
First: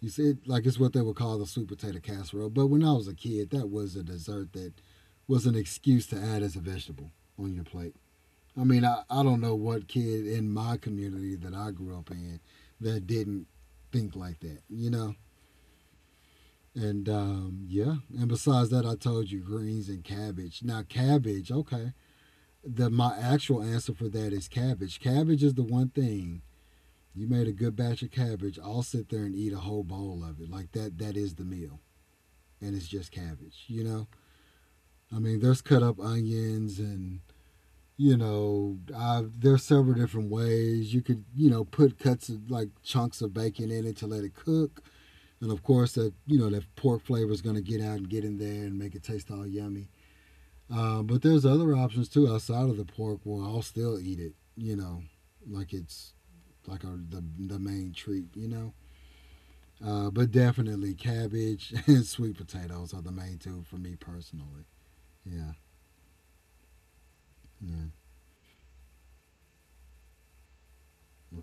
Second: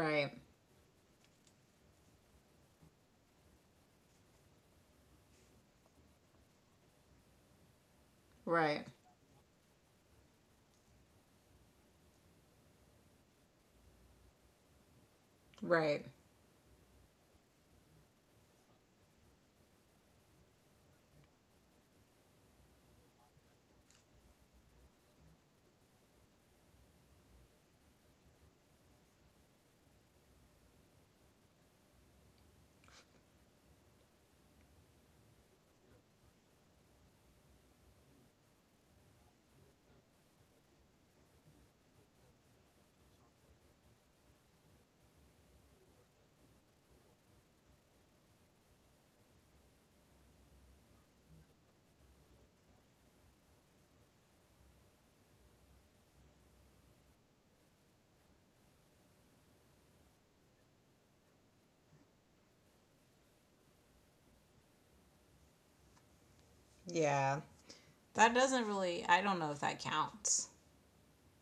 B: You see, it, like it's what they would call the sweet potato casserole. But when I was a kid, that was a dessert that was an excuse to add as a vegetable on your plate. I mean,
A: Right.
B: I don't know what kid in my community that I grew up in that didn't think like that, you know?
A: Right.
B: And Yeah, and besides that, I told you greens and cabbage. Now, cabbage, okay. My actual answer for that is cabbage. Cabbage is the one thing. You made a good batch of cabbage, I'll sit there and eat a whole bowl of it. Like that is the meal. And it's just cabbage. You know, I mean, there's cut up onions and there's several different ways you could you know put cuts of like chunks of bacon in it to let it cook, and of course that you know that pork flavor is gonna get out and get in there and make it taste all yummy. But there's other options too outside of the pork where I'll still eat it. You know, like it's like a, the main treat. You know. But definitely cabbage and sweet potatoes are the main two for me personally. Yeah,
A: Yeah.
B: yeah.
A: That doesn't really. I don't know if that counts.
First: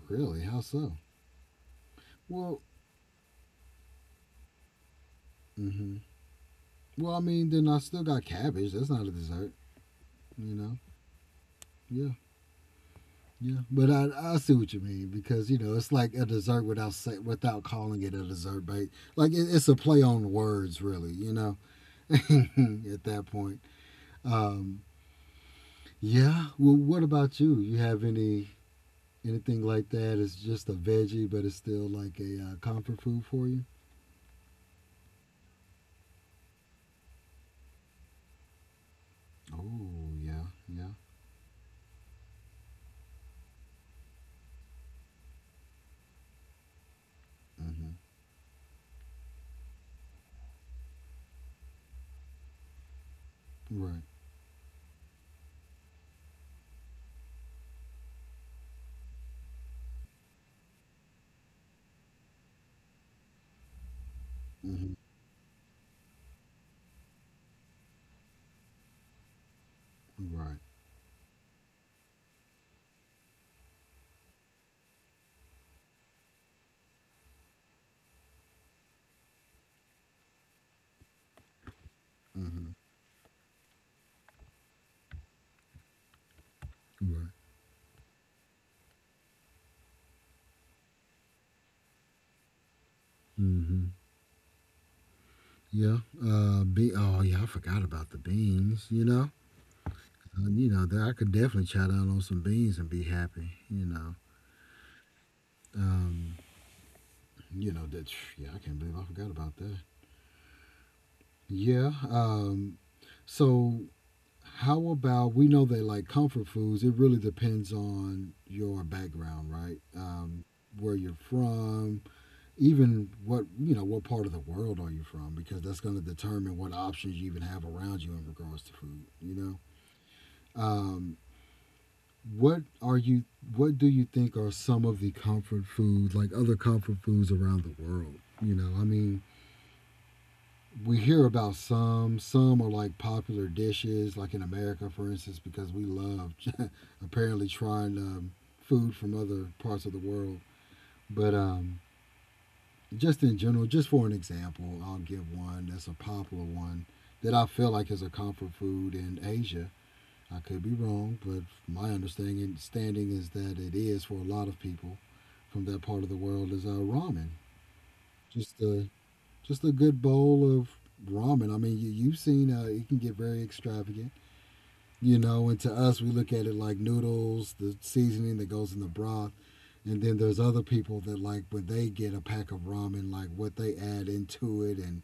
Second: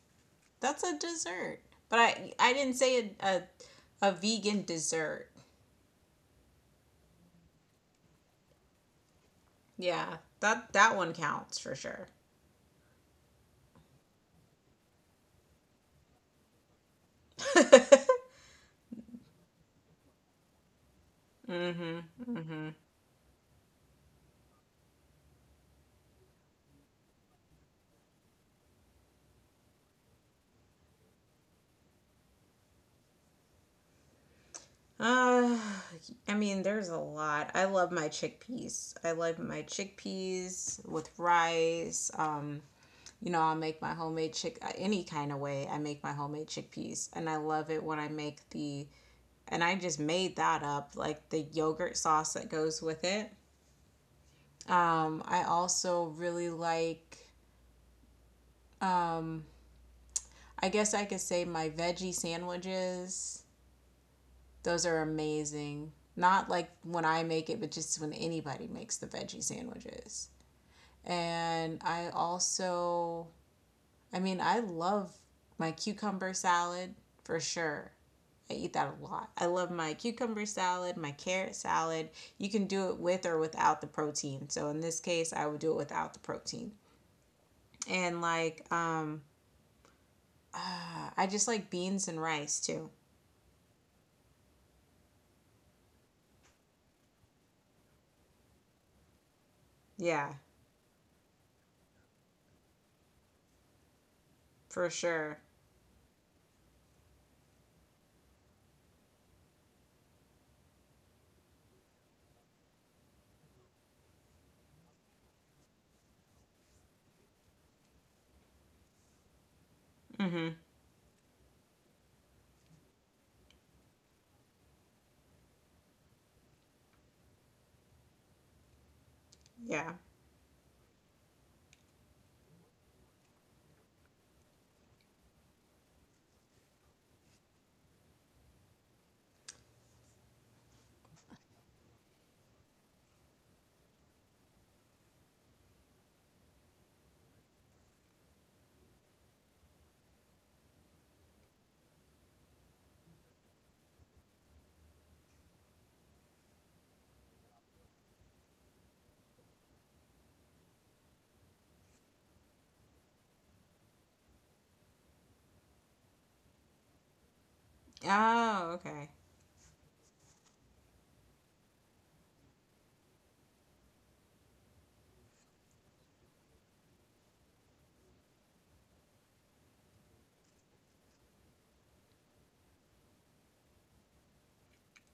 B: Really? How
A: That's
B: so?
A: a dessert. But I
B: Well,
A: didn't say a vegan dessert.
B: hmm. Well, I mean, then I still got cabbage. That's not a dessert,
A: Yeah,
B: you
A: that
B: know.
A: that one counts for sure.
B: Yeah, yeah. But I see what you mean because you know it's like a dessert without say, without calling it a dessert, but like it's a play on words, really. You know,
A: Mhm. Mhm.
B: at that point. Um, yeah. Well, what about you? You have any Anything like that? It's just a veggie, but it's still like a comfort food for you.
A: Uh, I mean, there's a lot. I love my chickpeas. I love my
B: Oh yeah,
A: chickpeas
B: yeah.
A: with rice. You know, I'll make my homemade chick any kind of way. I make my homemade chickpeas, and I love it
B: Hmm.
A: when I make the and I just made that up, like the yogurt sauce that goes with it.
B: Right.
A: I also really like, I guess I could say my veggie sandwiches. Those
B: Hmm.
A: are amazing. Not like when I make it, but just when anybody makes the veggie sandwiches.
B: Right.
A: And I also, I mean, I love my cucumber salad for sure. I eat that a lot. I love my cucumber salad, my carrot salad. You
B: Hmm.
A: can do it with or without the protein. So in this case, I would do it without the protein.
B: Right.
A: And like I just like beans and rice too.
B: Hmm. Yeah. Yeah, I forgot about the beans, you know?
A: Yeah,
B: You know, that I could definitely chat out on some beans and be happy, you know?
A: for sure.
B: Um, you know, that, yeah, I can't believe I forgot about that. Yeah. Um, so, how about we know that like comfort foods, it really depends on your background, right?
A: Mhm.
B: Where you're from, even what you know what part of the world are you from, because that's going to determine what options you even have around you in regards to food, you know.
A: Yeah.
B: um, what are you what do you think are some of the comfort foods like other comfort foods around the world, you know. I mean, we hear about some are like popular dishes like in America for instance because we love apparently trying food from other parts of the world, but just in general, just for an example, I'll give one that's a popular one that I feel like is a comfort food in Asia. I could be wrong, but my understanding standing is that it is for a lot of people from that part of the world is ramen. Just
A: Oh,
B: a
A: okay.
B: good bowl of ramen. I mean, you've seen it can get very extravagant, you know. And to us, we look at it like noodles, the seasoning that goes in the broth. And then there's other people that like when they get a pack of ramen, like what they add into it and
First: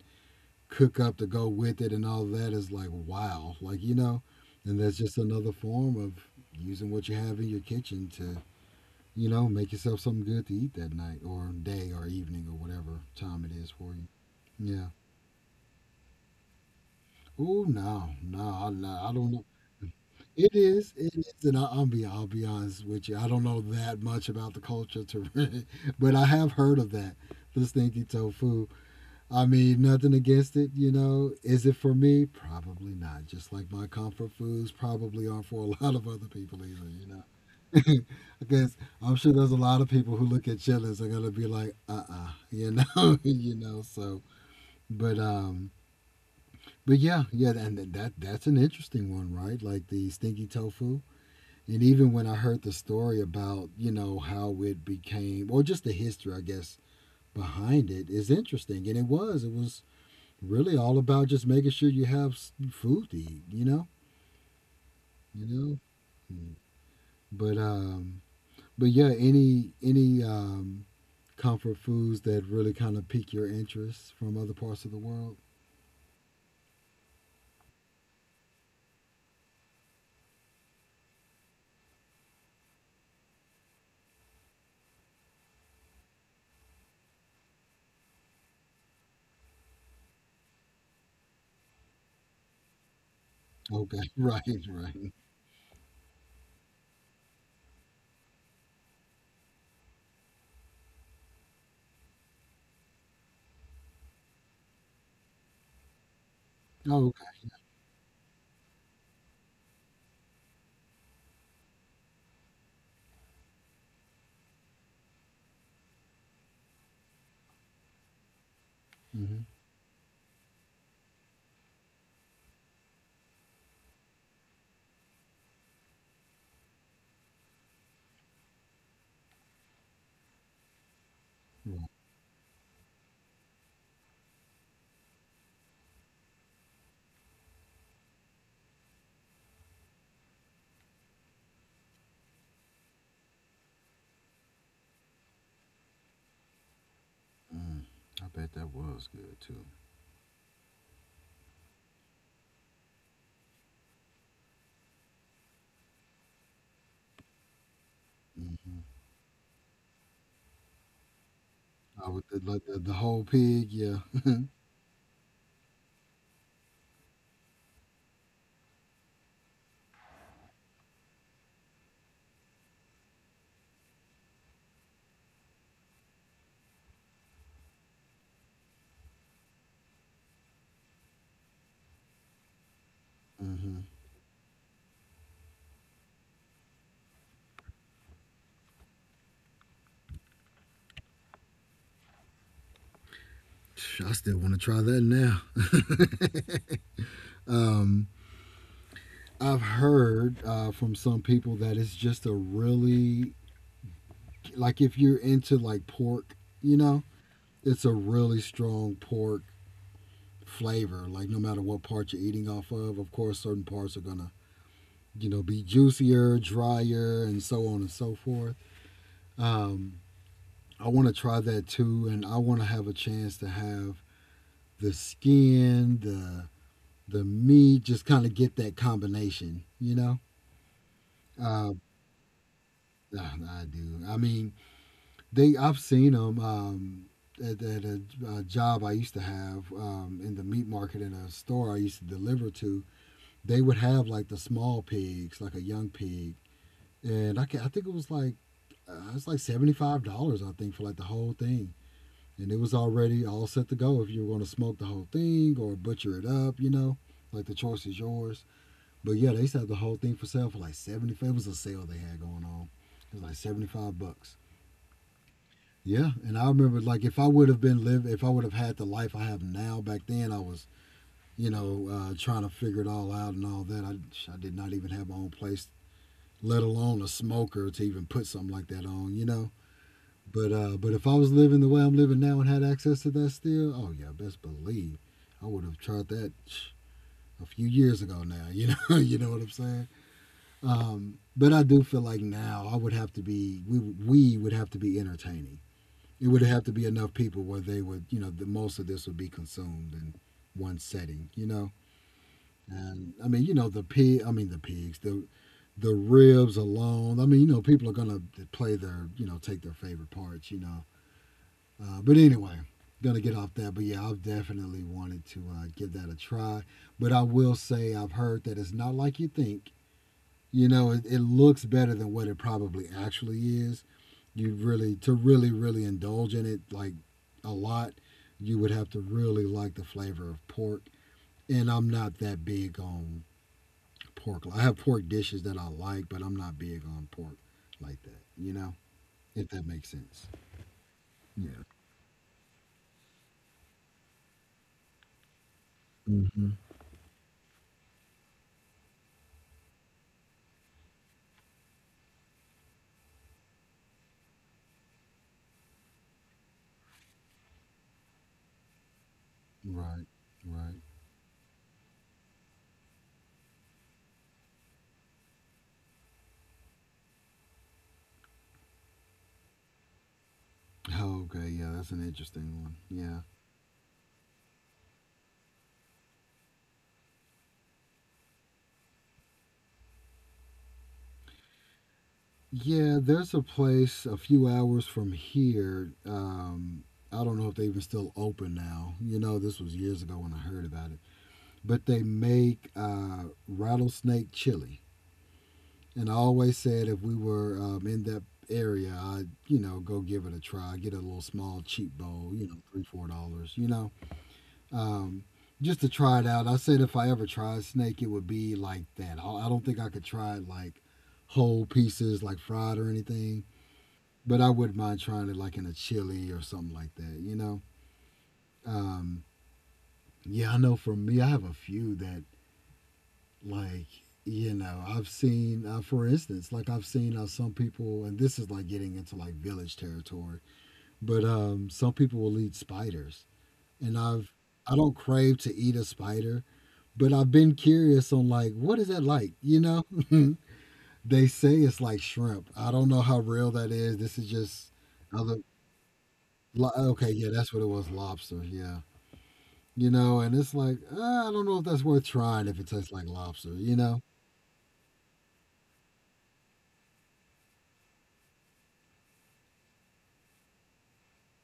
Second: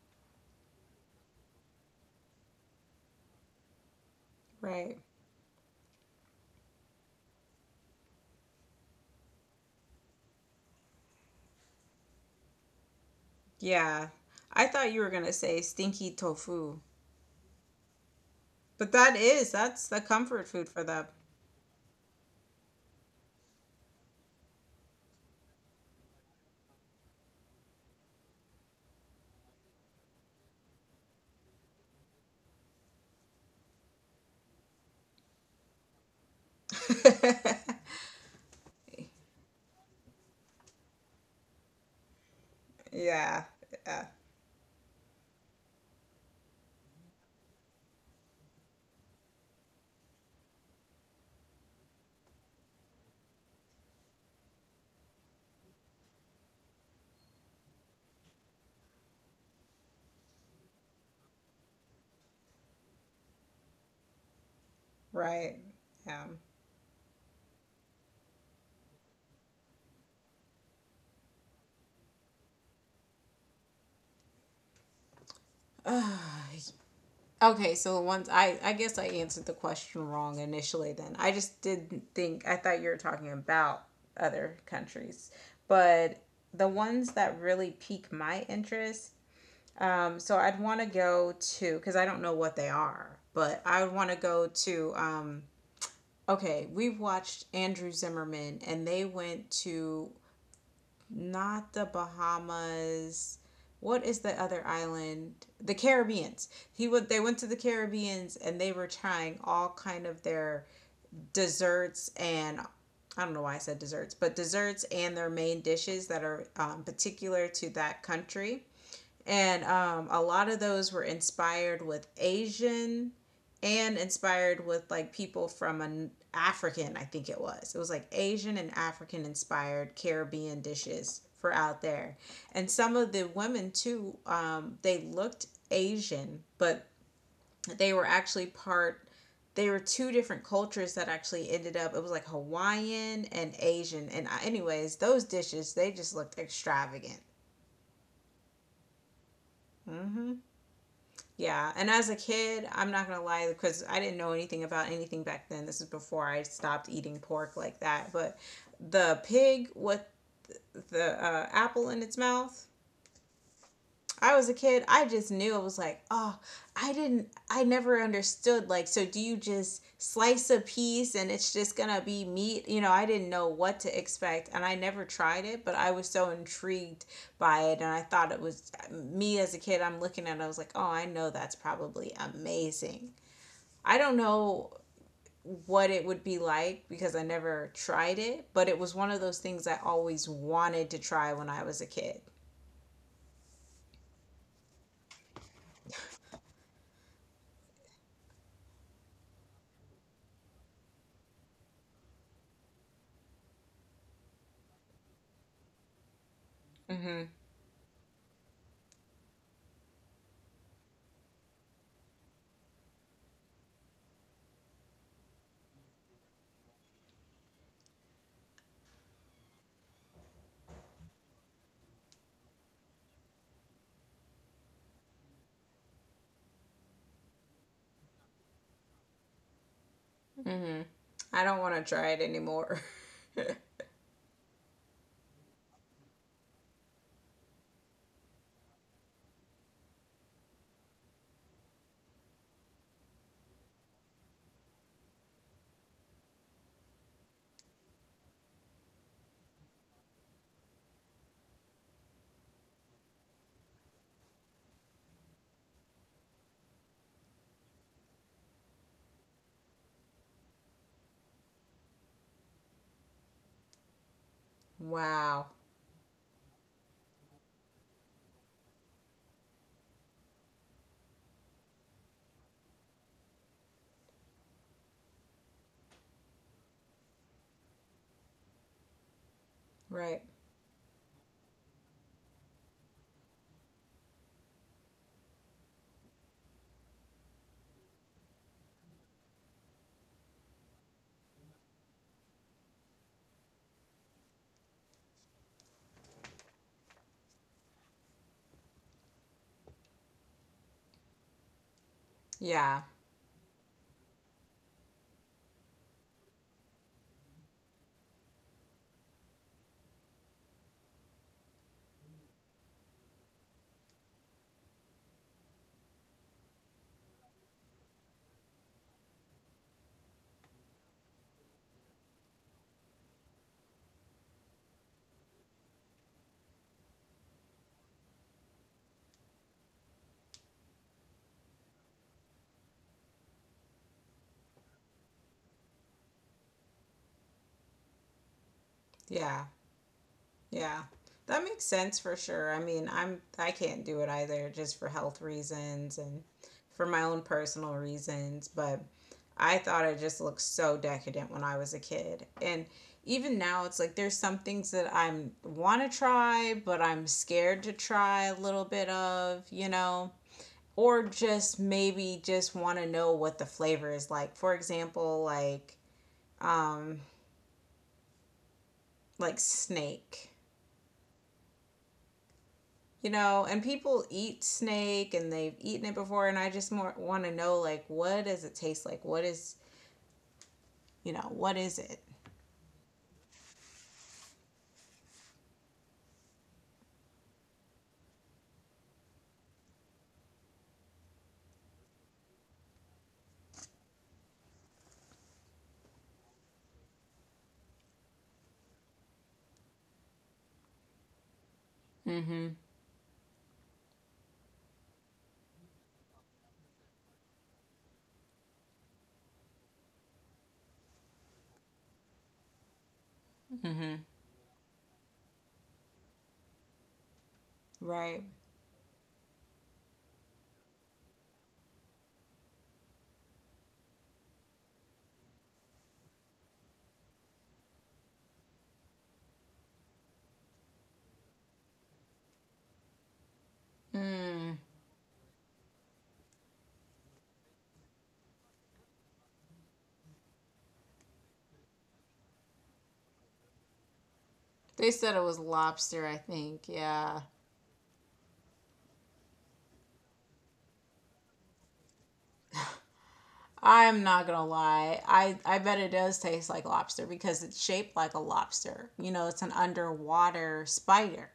B: cook up to go with it and all that is like, wow, like and that's
A: Right.
B: just another form of using what you have in your kitchen to make yourself something good to eat that night or day or evening or whatever time it is for you.
A: Yeah. I
B: Yeah.
A: thought you were going to say stinky tofu.
B: Oh, no, no. I, no,
A: But
B: I
A: that
B: don't know.
A: is that's the comfort
B: It
A: food for
B: is,
A: them.
B: it is. And I, I'll be honest with you, I don't know that much about the culture to but I have heard of that, this stinky tofu. I mean, nothing against it. Is it for me? Probably not. Just like my comfort foods probably aren't for a lot of other people either, you know. Because I'm sure there's a lot of people who look at chillers are gonna be like, uh-uh,
A: yeah. Yeah.
B: So, but um, but yeah, yeah, and that's an interesting one, right? Like the stinky tofu. And even when I heard the story about, you know, how it became, or just the history, I guess, behind it is interesting. And it was really all about just making sure you have s- food to eat, you
A: Right.
B: know. Mm. But but yeah, any comfort foods that really kind of pique your interest from other parts of the world.
A: Yeah. Okay, so once I guess I answered the question wrong initially then. I just didn't think. I thought you were talking about other countries. But the ones that really pique my interest, so I'd want to go to cuz I don't know what they are, but I
B: Okay,
A: would want to
B: right,
A: go to
B: right.
A: okay, we watched Andrew Zimmerman and they went to not the Bahamas. What is the other island? The Caribbeans. He
B: Oh,
A: would they
B: okay.
A: went to the Caribbeans and they were trying all kind of their desserts and I don't know why I said desserts, but desserts and their main dishes that are particular to that country,
B: Hmm.
A: and a lot of those were inspired with Asian and inspired with like people from an African, I think it was. It was like Asian and African inspired Caribbean dishes for
B: Right.
A: out there. And some of the women too, they looked Asian, but they were actually part. They were two different cultures that actually ended up. It was like Hawaiian and Asian. And anyways, those dishes they just looked extravagant.
B: Mm. I bet that was good too.
A: Hmm. Yeah, and as a kid, I'm not gonna lie because I didn't know anything about anything back then. This is before I stopped eating pork like that. But
B: Hmm.
A: the pig with the apple
B: I
A: in
B: would
A: its
B: like
A: mouth,
B: the whole pig. Yeah.
A: I was a kid, I just knew I was like, oh, I never understood. Like, so do you just slice a piece and it's just gonna be meat? You know, I didn't know what to expect and I never tried it, but I was so intrigued by it. And I thought it was me as a kid, I'm looking at it, I was like, oh, I know that's probably amazing.
B: Hmm.
A: I don't know what it would be like because I never tried it, but it was one of those things I always wanted to try when I was a kid.
B: Sh- I still want to try that now. um, I've heard from some people that it's just a really— like if you're into like pork, you know,
A: Mm-hmm.
B: it's a really strong pork flavor. Like no matter what part you're eating off of course, certain parts are gonna be juicier, drier, and so on and so forth. Um, I want to try that too, and I want to have a chance to have the skin, the meat, just kind of get that combination, you know.
A: Mm-hmm. I don't
B: Uh,
A: want to try it anymore.
B: I do. I mean, they, I've seen them at a job I used to have in the meat market in a store I used to deliver to. They would have like the small pigs, like a young pig, and I can, I think it was like $75 I think for like the whole thing, and it was already all set to go if you were going to smoke the whole thing or butcher it up, you know, like the choice is yours. But yeah, they used to have the whole thing for sale for like 75. It was a sale they had going on. It was like $75.
A: Wow.
B: Yeah, and I remember like if I would have been live, if I would have had the life I have now back then, I was trying to figure it all out and all that. I did not even have my own place, let alone a smoker to even put something like that on. You know,
A: Right.
B: but if I was living the way I'm living now and had access to that still, oh yeah, best believe I would have tried that a few years ago now. You know, you know what I'm saying. But I do feel like now I would have to be— we would have to be entertaining— it would have to be enough people where they would, you know, the most of this would be consumed in one setting, you know.
A: Yeah.
B: And I mean, you know, the pig. I mean, the pigs. The ribs alone. I mean, you know, people are gonna play their, you know, take their favorite parts, you know. But anyway, gonna get off that. But yeah, I've definitely wanted to give that a try. But I will say, I've heard that it's not like you think. You know, it looks better than what it probably actually is. You really— to really really indulge in it like a lot, you would have to really like the flavor of pork, and I'm not that big on pork. I have pork dishes that I like, but I'm not big on pork like that, you know, if
A: Yeah.
B: that makes sense.
A: Yeah. That
B: Yeah.
A: makes sense for sure. I mean, I can't do it either just for health reasons and
B: Hmm.
A: for my own personal reasons. But I thought it just looked so decadent when I was a kid. And even now it's like there's some things that I'm want to try, but I'm scared to try a little bit of,
B: Right, right.
A: Or just maybe just want to know what the flavor is like. For example, um like snake.
B: Oh, okay, yeah, that's an interesting one, yeah.
A: You know, and people eat snake and they've eaten it before, and I just more want to know like what does it taste like? What is, what is it?
B: Yeah, there's a place a few hours from here, I don't know if they even still open now, you know, this was years ago when I heard about it, but they make rattlesnake chili. And I always said if we were in that area, I'd, you know, go give it a try, get a little small cheap bowl, you know,
A: Mhm.
B: three, $4, you know, um, just to try it out. I said if I ever tried snake, it would be like that. I don't think I could try it like whole pieces, like fried or anything,
A: Mhm.
B: but I wouldn't mind trying it like in a chili or something like that, you know.
A: Right?
B: Um, yeah, I know for me, I have a few that, like, you know, I've seen for instance, like I've seen how some people— and this is like getting into like village territory— but some people will eat spiders, and I've—
A: Mm.
B: I don't crave to eat a spider, but I've been curious on like, what is that like, you know? They say it's like shrimp. I don't know how real that is. This is just
A: They said it
B: other—
A: was lobster, I
B: lo-
A: think.
B: okay, yeah,
A: Yeah.
B: that's what it was, lobster, yeah. You know, and it's like, I don't know if that's worth trying if it tastes like lobster, you know.
A: I'm not gonna lie. I bet it does taste like lobster because it's shaped like a lobster. You know, it's an underwater spider.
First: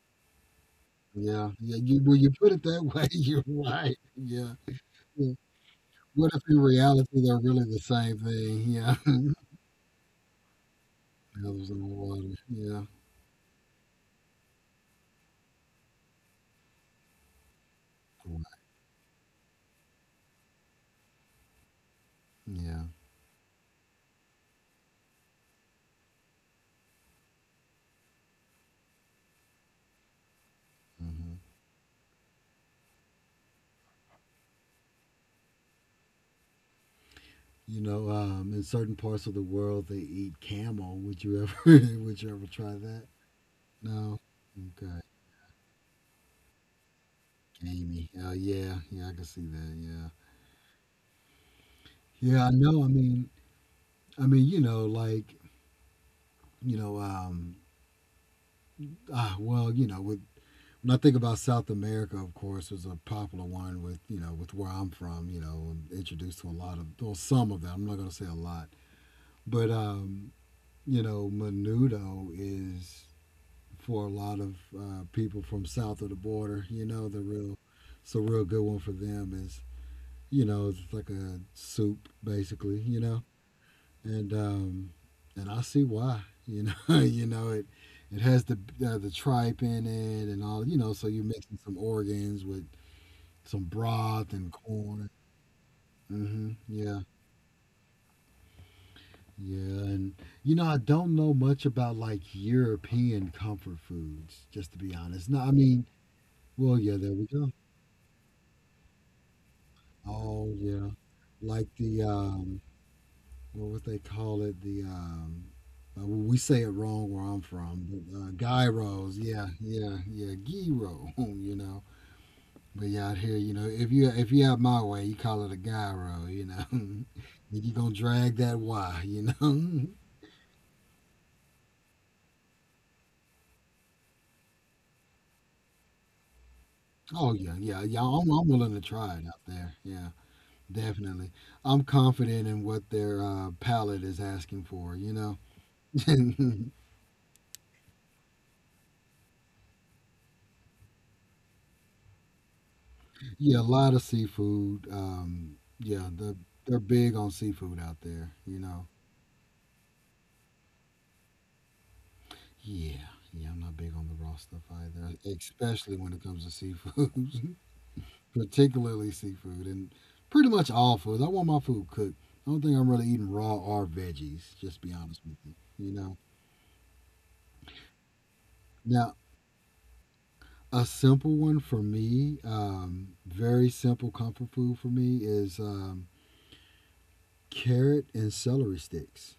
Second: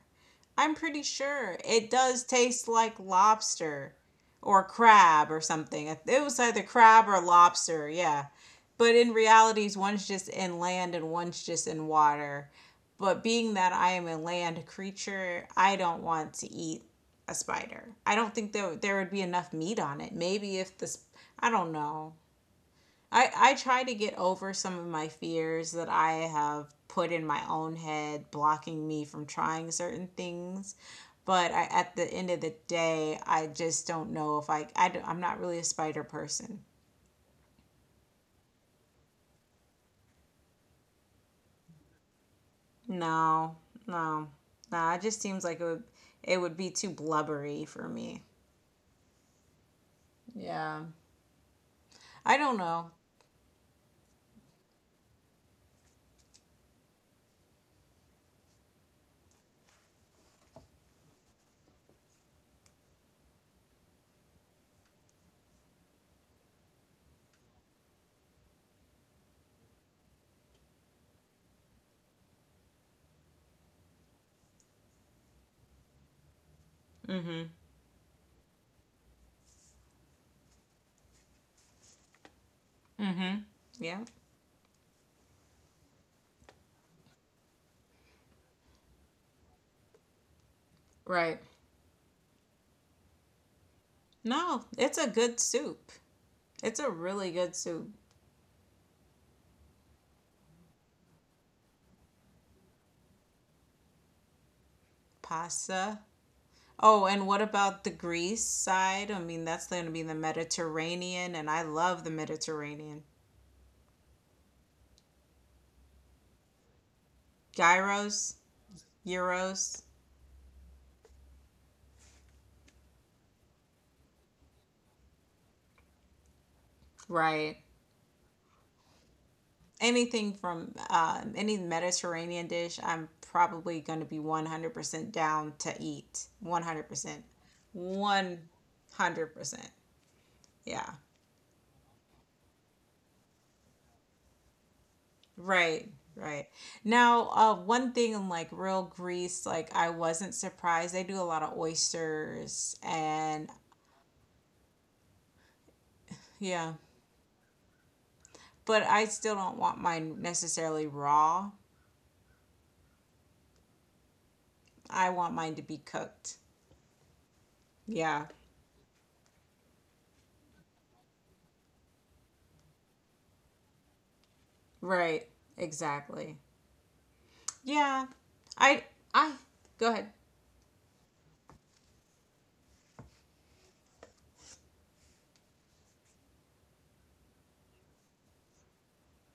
A: I'm pretty
B: Yeah,
A: sure
B: yeah.
A: it
B: You— when
A: does
B: you put it
A: taste
B: that
A: like
B: way, you're
A: lobster,
B: right. Yeah,
A: or crab
B: yeah.
A: or something. It
B: What
A: was
B: if in
A: either crab or
B: reality they're really the
A: lobster,
B: same
A: yeah.
B: thing?
A: But
B: Yeah,
A: in realities, one's just in land and one's just
B: feathers in
A: in
B: the water.
A: water.
B: Yeah,
A: But being that I am a land creature, I don't want to eat a spider. I don't think
B: right.
A: there would be enough meat on it. Maybe if the I don't know.
B: Yeah.
A: I try to get over some of my fears that I have put in my own head, blocking me from trying certain things.
B: Hmm.
A: But I, at the end of the day, I just don't know if I'm not really a spider person.
B: You know, in certain parts of the world, they eat camel. Would you ever? Would you ever try that?
A: No,
B: No.
A: no, no.
B: Okay.
A: It just seems like it would be too blubbery for
B: Gamey.
A: me.
B: Oh yeah, yeah. I can see that. Yeah.
A: Yeah. I
B: Yeah. I
A: don't
B: know.
A: know.
B: I mean, you know, like, you know, um, ah, well, you know, with— when I think about South America, of course, was a popular one with, you know, with where I'm from. You know, introduced to a lot of, or some of that. I'm not going to say a lot, but you know, menudo is for a lot of people from south of the border. You know, the
A: Mm-hmm.
B: real— so real good one for them is, you know, it's like a soup basically. You know,
A: Mm-hmm. Yeah.
B: and and I see why. You know, you know it. It has the tripe in it and all. You know, so you're
A: Right.
B: mixing some organs with some broth and
A: No, it's
B: corn.
A: a good soup.
B: Hmm.
A: It's a
B: Yeah.
A: really good soup.
B: Yeah. And, you know, I don't know much about like European comfort foods, just to be honest. No, I mean,
A: Pasta.
B: well, yeah,
A: Oh,
B: there we
A: and what
B: go.
A: about the Greece side? I mean, that's going to be the
B: Oh, yeah.
A: Mediterranean, and I
B: Like the,
A: love the Mediterranean.
B: well, what would they call it? The, well, we say it wrong where I'm from, but
A: Gyros,
B: gyros, yeah,
A: euros.
B: yeah, yeah, gyro, you know. But yeah, out here, you know, if you— if you have my way, you call it a gyro, you know.
A: Right.
B: And you gonna drag that Y, you know.
A: Anything from any Mediterranean dish, I'm probably going to be 100% down to eat. 100%.
B: Oh yeah, yeah, yeah. I'm
A: 100%.
B: willing to try it out there. Yeah,
A: Yeah.
B: definitely. I'm confident in what their palate is asking for. You
A: Right. Right.
B: know,
A: Now, one thing in like real Greece, like I wasn't surprised. They do a lot of oysters and
B: yeah, a lot of seafood. Yeah, the,
A: yeah,
B: they're big on seafood out there. You
A: but
B: know,
A: I still don't want mine necessarily raw.
B: yeah, yeah. I'm not big on the raw stuff
A: I
B: either,
A: want mine to be
B: especially when it
A: cooked.
B: comes to seafood,
A: Yeah.
B: particularly seafood and pretty much all foods. I want my food cooked. I don't think I'm really eating raw or veggies. Just be honest
A: Right.
B: with you. You know.
A: Exactly. Yeah. I
B: Now,
A: I go ahead.
B: a simple one for me, very simple comfort food for me is carrot and celery sticks.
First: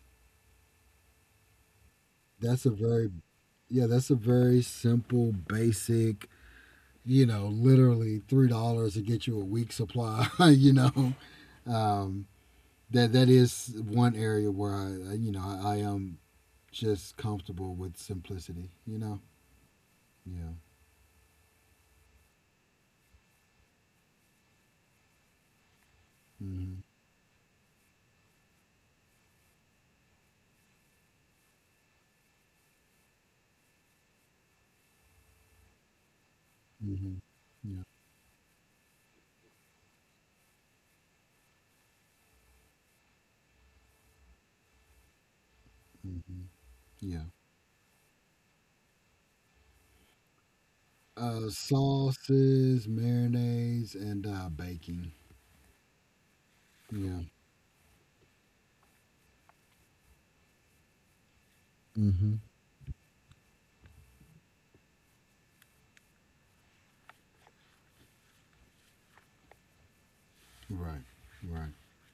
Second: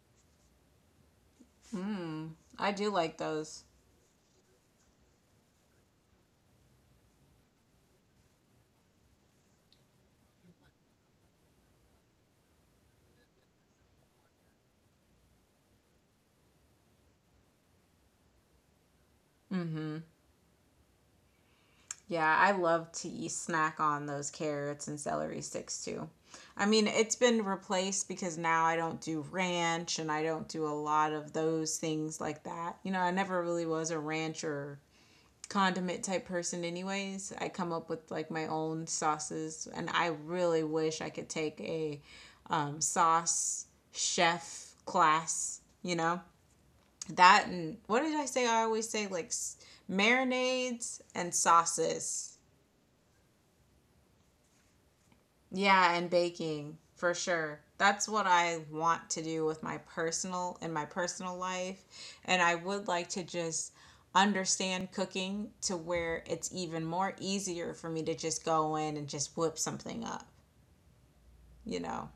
A: Mm,
B: That's
A: I
B: a
A: do
B: very—
A: like those.
B: yeah, that's a very simple, basic. You know, literally $3 to get you a week supply. You know, um, that that is one area where I, you know, I am just comfortable with simplicity. You know,
A: Mhm.
B: yeah,
A: Yeah, I love to eat snack on those carrots and celery sticks too. I
B: mm-hmm.
A: mean, it's been replaced because now I don't do ranch and I don't do a lot of those things like that. You know, I never really was a rancher condiment type person
B: Mm-hmm.
A: anyways. I come
B: Yeah,
A: up with like my own sauces, and I really wish I could take a sauce chef class, you know.
B: mm-hmm. Yeah.
A: That, and what did I say? I always say like marinades and sauces.
B: Sauces, marinades, and baking.
A: Yeah, and baking for
B: Yeah.
A: sure. That's what I want to do with my personal life,
B: Mm-hmm.
A: and I would like to just understand cooking to where it's even more easier for me to just go in and just whip something up,
B: Right. Right.
A: you know.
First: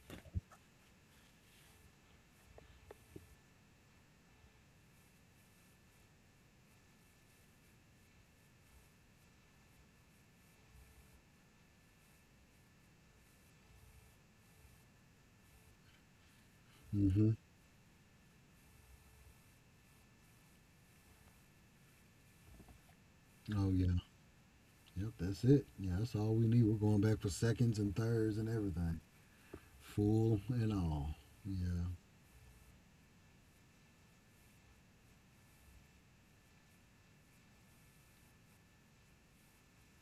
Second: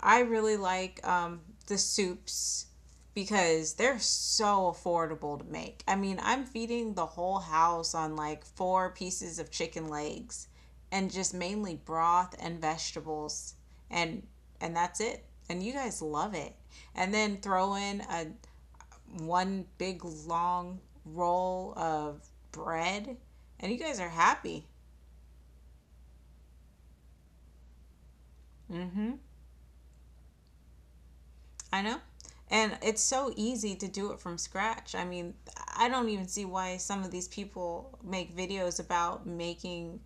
A: I really like the soups because they're so affordable to make. I mean, I'm feeding the whole house on like four pieces of chicken legs and just mainly broth and vegetables, and and that's it. And you guys love it. And
B: Mm-hmm.
A: then throw in a one big long roll of bread, and
B: Oh
A: you guys
B: yeah.
A: are happy.
B: Yep. That's it. Yeah. That's all we need. We're going back for seconds and thirds and everything,
A: Mhm.
B: full and all.
A: I
B: Yeah.
A: know. And it's so easy to do it from scratch. I mean, I don't even see why some of these people make videos about making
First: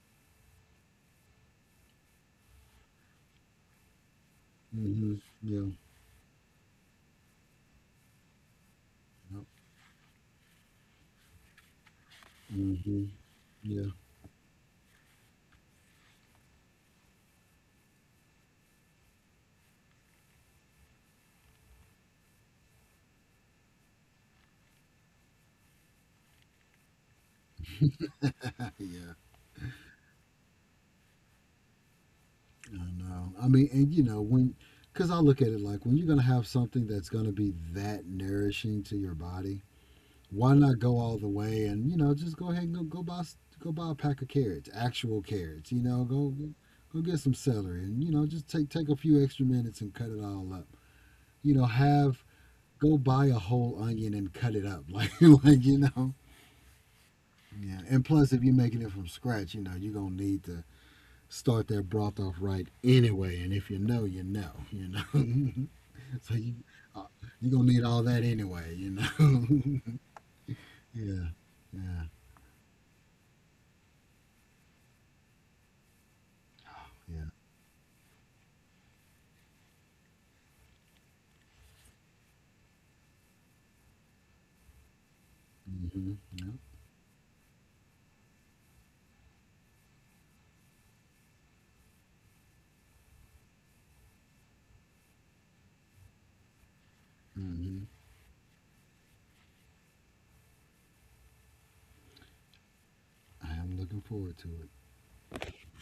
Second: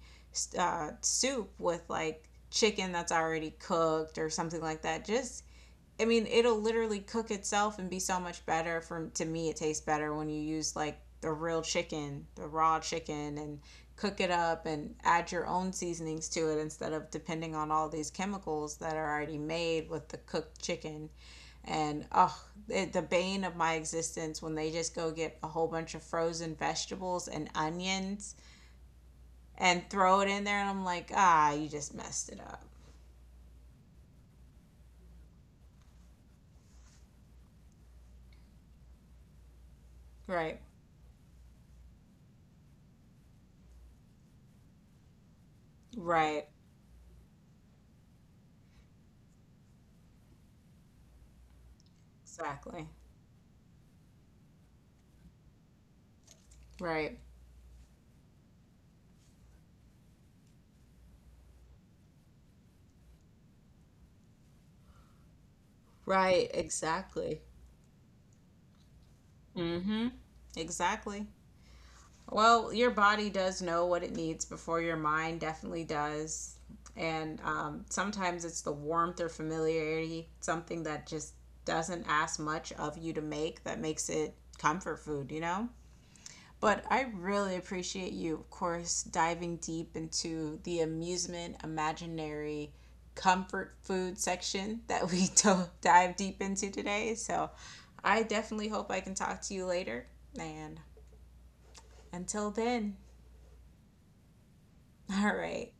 A: soup with like chicken that's already cooked or something like that.
B: Mm-hmm.
A: Just,
B: Yeah.
A: I mean, it'll literally cook itself and be so much better. From to
B: Yep.
A: me, it tastes better when you use like the real chicken, the raw
B: Mm-hmm.
A: chicken, and
B: Yeah.
A: cook it up and add your own seasonings to it instead of depending on all these chemicals that are already made with the cooked chicken. And oh, it, the bane of my existence when they just go get a whole bunch of frozen vegetables and onions
B: Yeah.
A: and throw it in there, and I'm like, ah, you just messed it up.
B: I know. I mean, and you know, when— because I look at it like when you're gonna have something that's gonna be that nourishing to your body, why
A: Right,
B: not go all the way and, you know, just go ahead and go, go buy s- go buy a pack of carrots, actual carrots. You know, go go
A: right,
B: go get some celery and, you know, just take take a few extra minutes and cut it all up. You know, have—
A: exactly,
B: go buy a whole onion and cut it up like, you know.
A: right,
B: Yeah, and plus if you're making it from scratch, you know you're gonna need to start that broth off right anyway. And if you know, you know, you know. So you,
A: right,
B: uh,
A: exactly.
B: you're gonna need all that anyway, you know.
A: Mm-hmm,
B: Yeah,
A: exactly.
B: yeah,
A: Well, your body does know what it needs before your mind definitely does.
B: yeah.
A: And sometimes it's the warmth or familiarity, something that just doesn't ask much of you to make, that makes it comfort food, you know?
B: Mm-hmm. Yeah.
A: But I really appreciate you, of course, diving deep into the amusement, imaginary, comfort food section that we don't dive deep into today. So
B: Hmm.
A: I definitely hope I can talk to you later. And until then,
B: I am looking forward to it.
A: all right.